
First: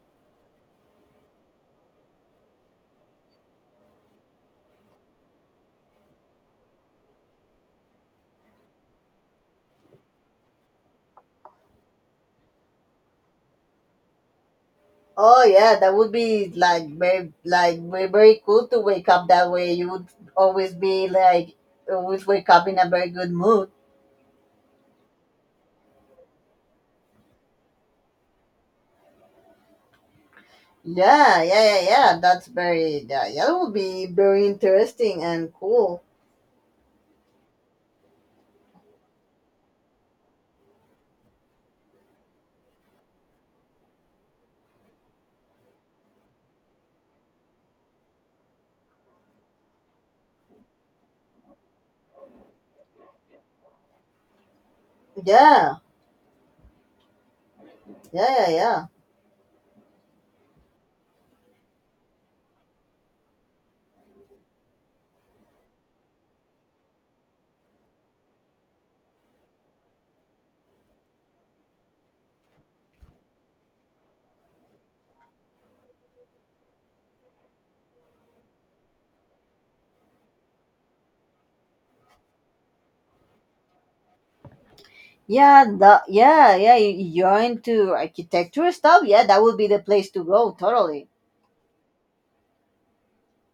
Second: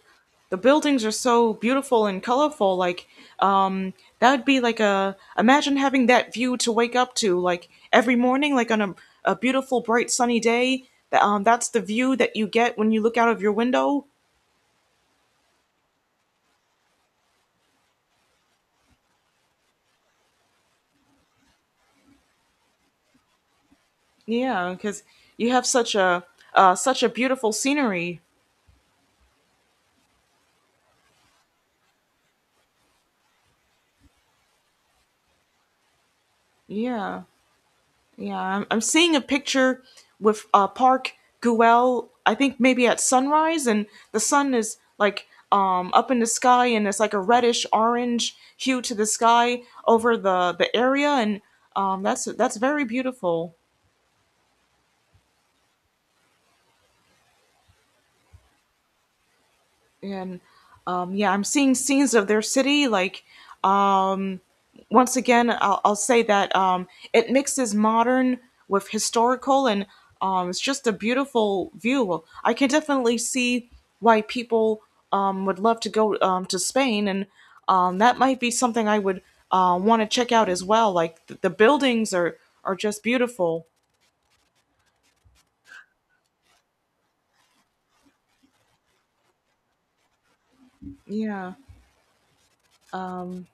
the buildings are so beautiful and colorful. Like um, that would be like a imagine having that view to wake up to like every morning, like on a, a beautiful, bright, sunny day. That um, that's the view that you get when you look out of your window.
Oh yeah, that would be like very like very, very cool to wake up that way. You would always be like always wake up in a very good mood.
Yeah, because you have such a uh, such a beautiful scenery.
Yeah, yeah, yeah, yeah. That's very, yeah, yeah. That would be very interesting and cool.
Yeah. Yeah, I'm, I'm seeing a picture with uh, Park Guel. I think maybe at sunrise, and the sun is like um, up in the sky, and it's like a reddish orange hue to the sky over the the area, and um, that's that's very beautiful.
Yeah, yeah, yeah, yeah.
And um, yeah, I'm seeing scenes of their city, like um. Once again, I'll, I'll say that um, it mixes modern with historical, and um, it's just a beautiful view. I can definitely see why people um, would love to go um, to Spain, and um, that might be something I would uh, want to check out as well. Like the, the buildings are are just beautiful.
Yeah, the, yeah, yeah. You, you you're into architecture stuff. Yeah, that would be the place to go. Totally.
Yeah. Um,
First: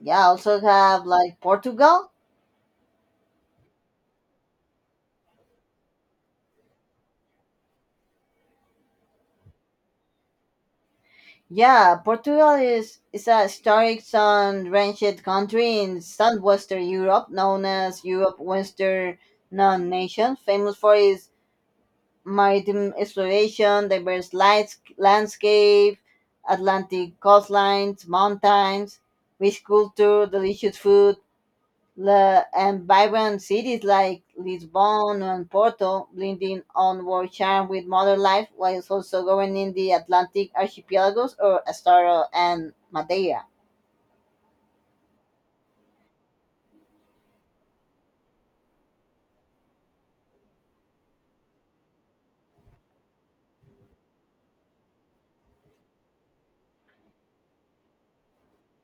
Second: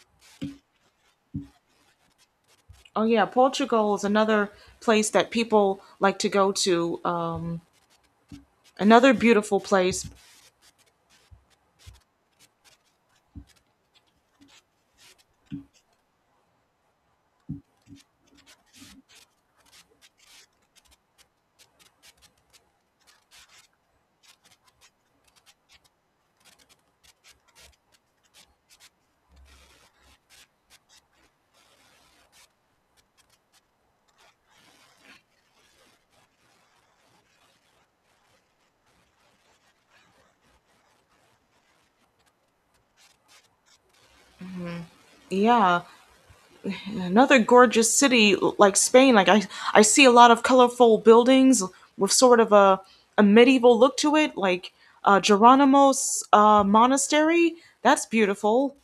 Yeah. I also have like Portugal.
oh yeah, Portugal is another place that people like to go to. Um, another beautiful place.
Yeah, Portugal is is a historic sun-drenched country in southwestern Europe, known as Europe Western non-nation, famous for its maritime exploration, diverse lights, landscape, Atlantic coastlines, mountains, rich culture, delicious food, The, and vibrant cities like Lisbon and Porto, blending onward charm with modern life, while also governing the Atlantic archipelagos or Astara and Madeira.
Yeah. Another gorgeous city like Spain. Like I, I see a lot of colorful buildings with sort of a, a medieval look to it, like uh, Geronimo's uh, monastery. That's beautiful,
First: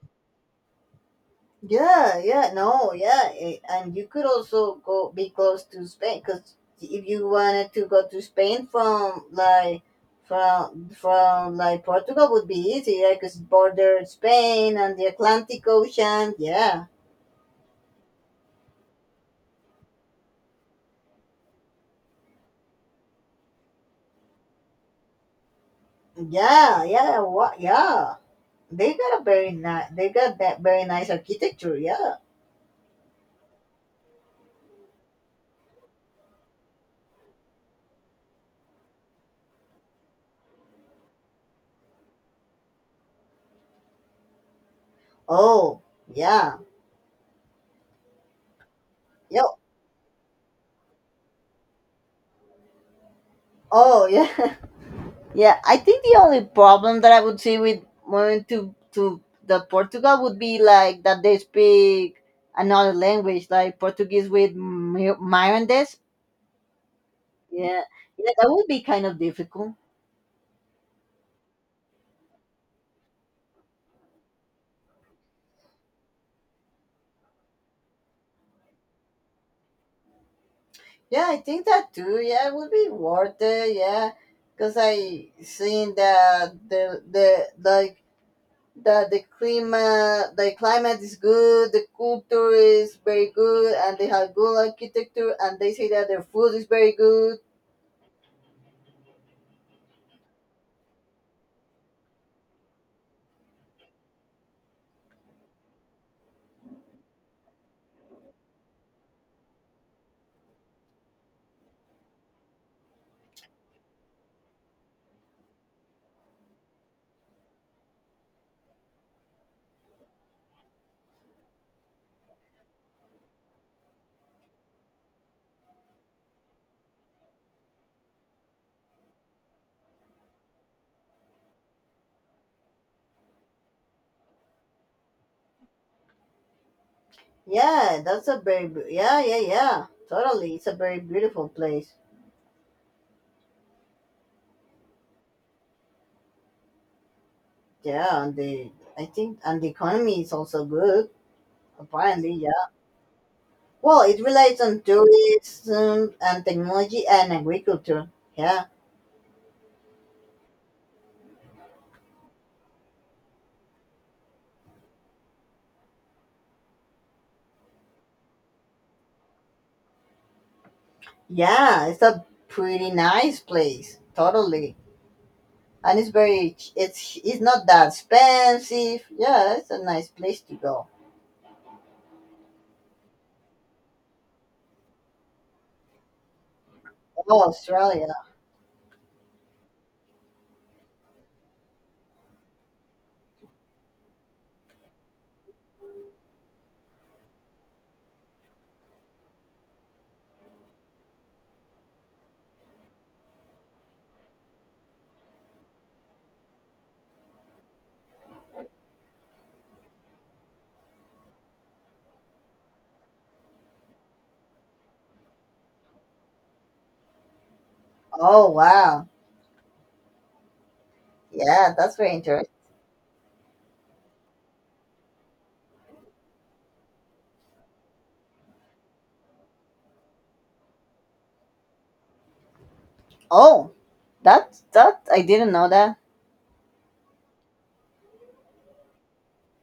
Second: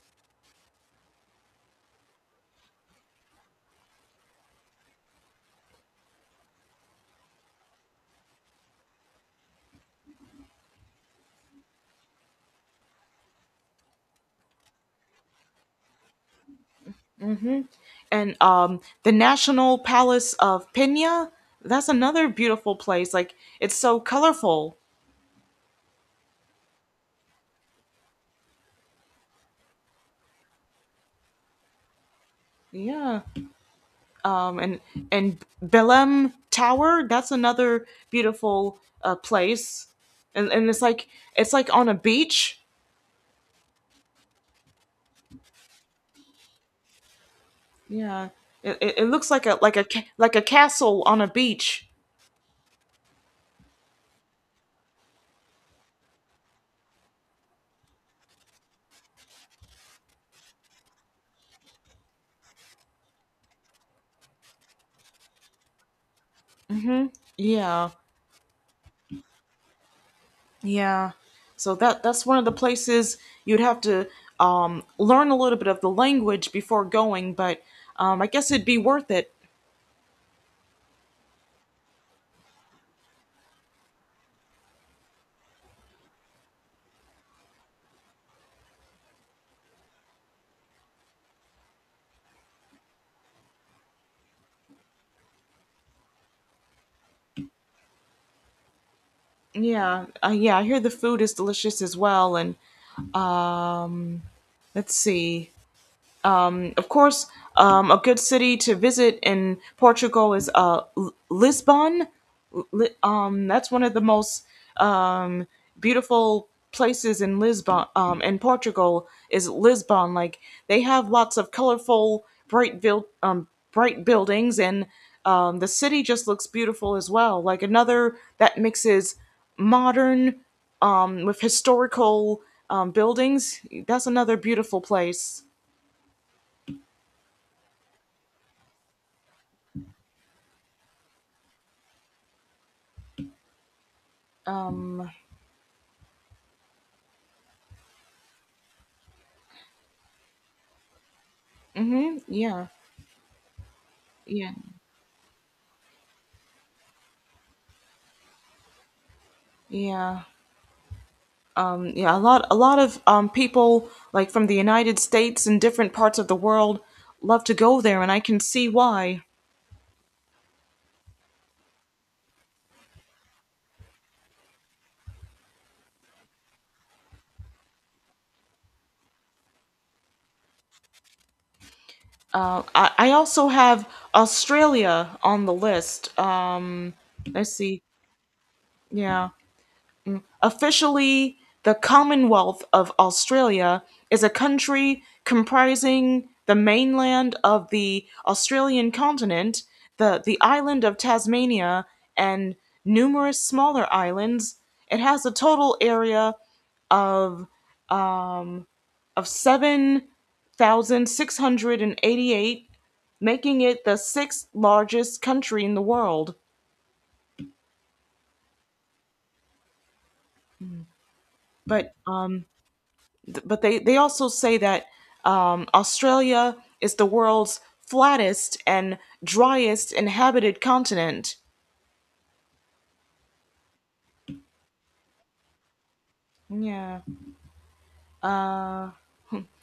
Yeah, yeah, no, yeah, eh, and you could also go be close to Spain, because if you wanted to go to Spain from like from from like Portugal would be easy, yeah, because border Spain and the Atlantic Ocean. Yeah,
and um, the National Palace of Pena. That's another beautiful place. Like it's so colorful.
yeah, yeah, what, yeah. They got a very nice. They got that very nice architecture. Yeah.
Yeah. Um, and and Belém Tower. That's another beautiful uh, place and and it's like it's like on a beach.
Oh, yeah.
Yeah, it, it, it looks like a
Yo.
like a ca- like a castle on a beach.
Oh, yeah. Yeah. I think the only problem that I would see with moving to to the Portugal would be like that they speak another language, like Portuguese with Mi- Mirandese. Yeah.
Yeah,
Yeah, that would be kind of difficult.
yeah. So that that's one of the places you'd have to um, learn a little bit of the language before going, but um, I guess it'd be worth it.
Yeah, I think that too. Yeah, it would be worth it. Yeah, because I seen that the the like that the climate the climate is good, the culture is very good, and they have good architecture, and they say that their food is very good.
Yeah, uh, yeah. I hear the food is delicious as well, and um, let's see. Of course, um, a good city to visit in Portugal is uh, L- Lisbon. Li- um, that's one of the most um, beautiful places in Lisbon, um, in Portugal, is Lisbon. Like they have lots of colorful, bright build, um, bright buildings, and um, the city just looks beautiful as well. Like another that mixes modern um, with historical um, buildings. That's another beautiful place.
Yeah, that's a very bu- yeah, yeah, yeah, totally. It's a very beautiful place. Yeah, and the I think and the economy is also good.
Mhm.
Apparently,
Yeah,
yeah. Well, it
yeah,
relies on tourism and technology and agriculture. Yeah,
yeah, um, yeah. A lot, a lot of um, people, like from the United States and different parts of the world, love to go there, and I can see why.
yeah, it's a pretty nice place. Totally. And it's very it's it's not that expensive. Yeah, it's a nice place to go.
Uh, I, I also have Australia on the list. Uh,
Oh,
let's see.
Australia.
Yeah. Officially, the Commonwealth of Australia is a country comprising the mainland of the Australian continent, the, the island of Tasmania, and numerous smaller islands. It has a total area of, of seven thousand six hundred eighty-eight, making it the sixth largest country in the world.
Oh, wow. Yeah,
But
that's very
um,
interesting.
but they they also say that um, Australia is the world's flattest and driest inhabited continent.
Oh, that that I didn't know that.
Yeah.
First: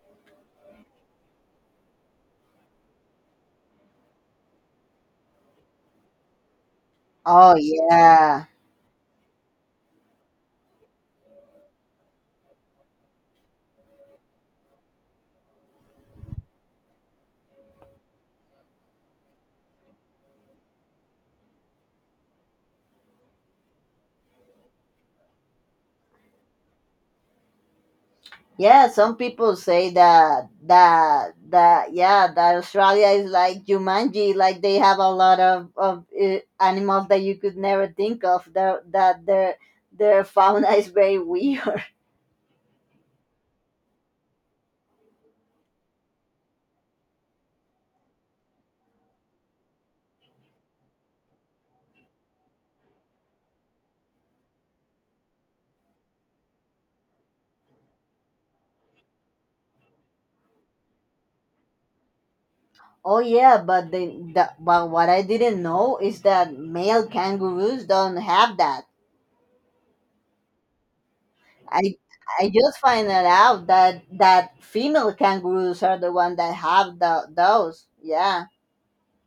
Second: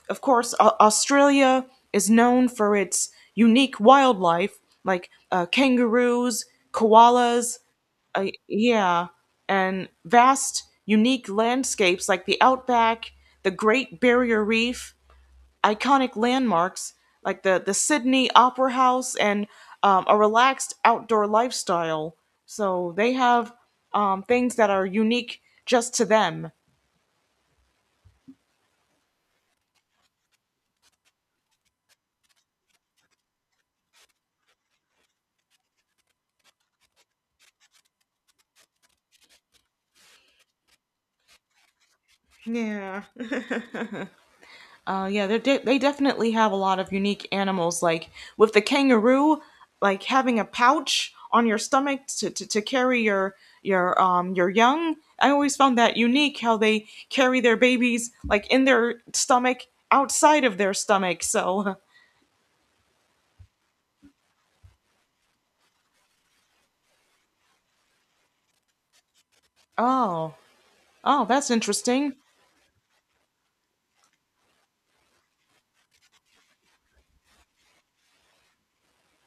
Of course, Au- Australia is known for its unique wildlife, like uh, kangaroos,
Oh,
koalas, uh,
yeah.
yeah, and vast, unique landscapes like the outback, the Great Barrier Reef, iconic landmarks like the, the Sydney Opera House and um, a relaxed outdoor lifestyle. So they have um, things that are unique just to them.
Yeah, some people say that that that yeah, that Australia is like Jumanji, like they have a lot of of uh, animals that you could never think of. That that their their fauna is very weird.
Yeah. Uh, yeah, they de- they definitely have a lot of unique animals. Like with the kangaroo, like having a pouch on your stomach to, to, to carry your your um your young. I always found that unique how they carry their babies like in their stomach outside of their stomach. So
Oh yeah, but the, the but what I didn't know is that male kangaroos don't have that.
Oh, oh, that's
I
interesting.
I just find it out that that female kangaroos are the one that have the, those. Yeah.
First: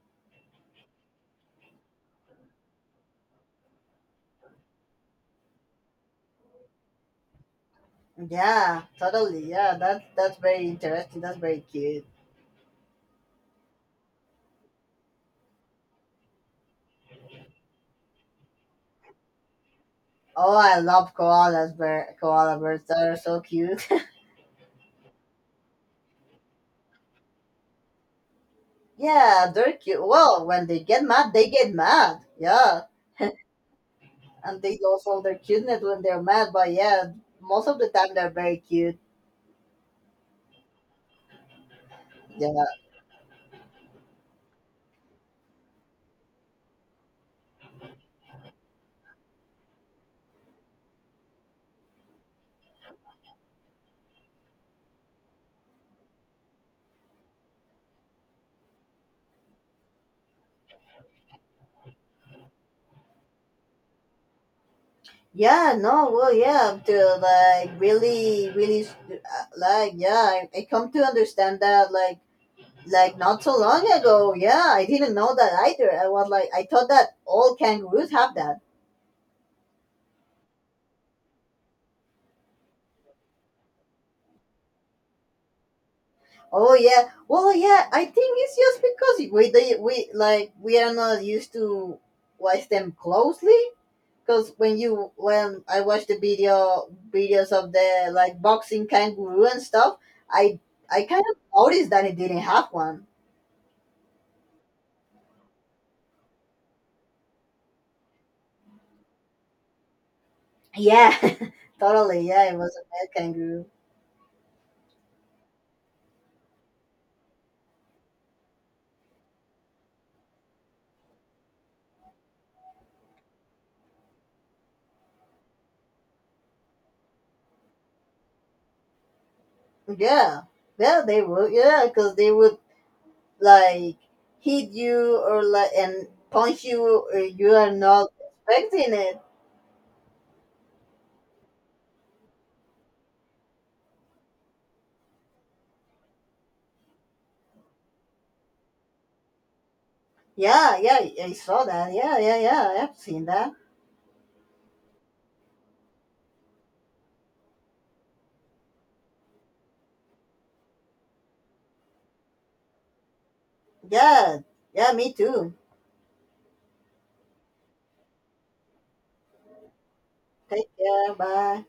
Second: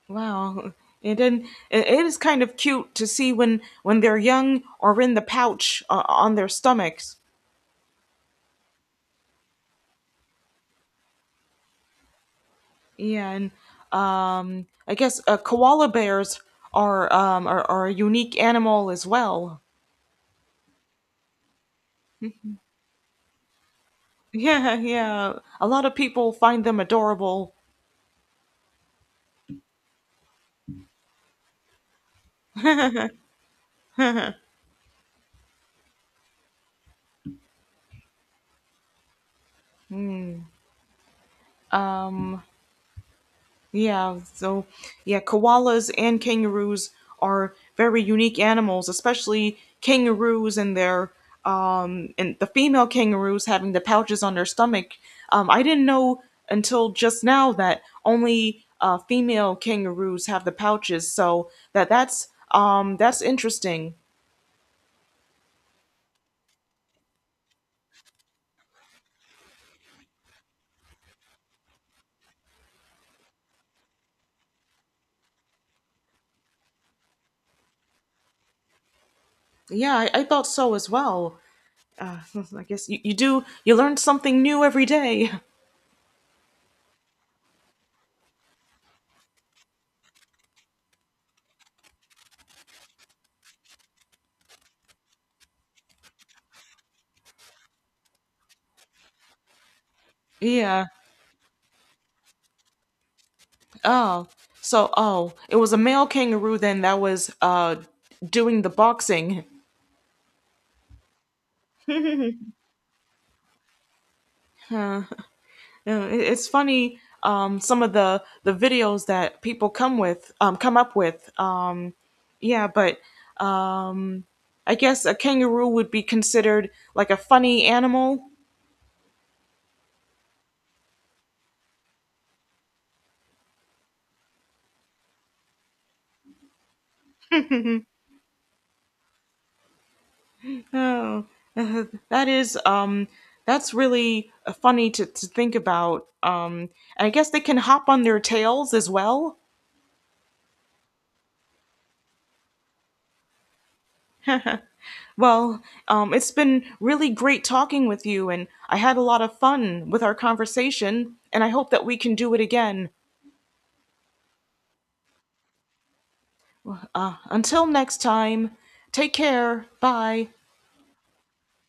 Wow. And then it, it is kind of cute to see when when they're young or in the pouch uh, on their stomachs.
Yeah, totally. Yeah, that's that's very interesting. That's very cute.
Yeah, and um, I guess uh, koala bears are, um, are are a unique animal as well.
Oh, I love koalas. Bear, koala bears. They're so cute.
Yeah, yeah. A lot of people find them adorable.
Yeah, they're cute. Well, when they get mad, they get mad. Yeah, and they lose all their cuteness when they're mad. But yeah, most of the time they're very cute.
Um,
Yeah,
Yeah, so yeah, koalas and kangaroos are very unique animals, especially kangaroos and their um and the female kangaroos having the pouches on their stomach. Um, I didn't know until just now that only uh, female kangaroos have the pouches, so that that's um that's interesting.
yeah, no, well, yeah, to like really, really, s- uh, like, yeah, I, I come to understand that, like, like not so long ago, yeah, I didn't know that either. I was like, I thought that all kangaroos have that.
Yeah, I, I thought so as well. Uh, I guess you, you do you learn something new every day.
Oh yeah, well, yeah, I think it's just because we, they, we, like, we are not used to watch them closely. Because when you, when I watch the video, videos of the like boxing kangaroo and stuff, I,
Yeah.
I kind of noticed that it didn't have one.
Oh, so oh, it was a male kangaroo then that was uh doing the boxing.
Yeah, totally. Yeah, it was a mad kangaroo.
Huh. Uh, it- it's funny um some of the the videos that people come with um come up with um yeah, but um I guess a kangaroo would be considered like a funny animal.
Yeah, yeah, they would. Yeah, because they would like hit you or like and punch you. Or you are not expecting it.
Oh, uh, that is um that's really uh, funny to, to think about. Um, I guess they can hop on their tails as well.
Yeah, yeah, I saw that. Yeah, yeah, yeah. I've seen that.
Well, um, it's been really great talking with you, and I had a lot of fun with our conversation, and I hope that we can do it again.
Yeah, yeah, me too.
Uh, until next time, take care. Bye.
Take care. Bye.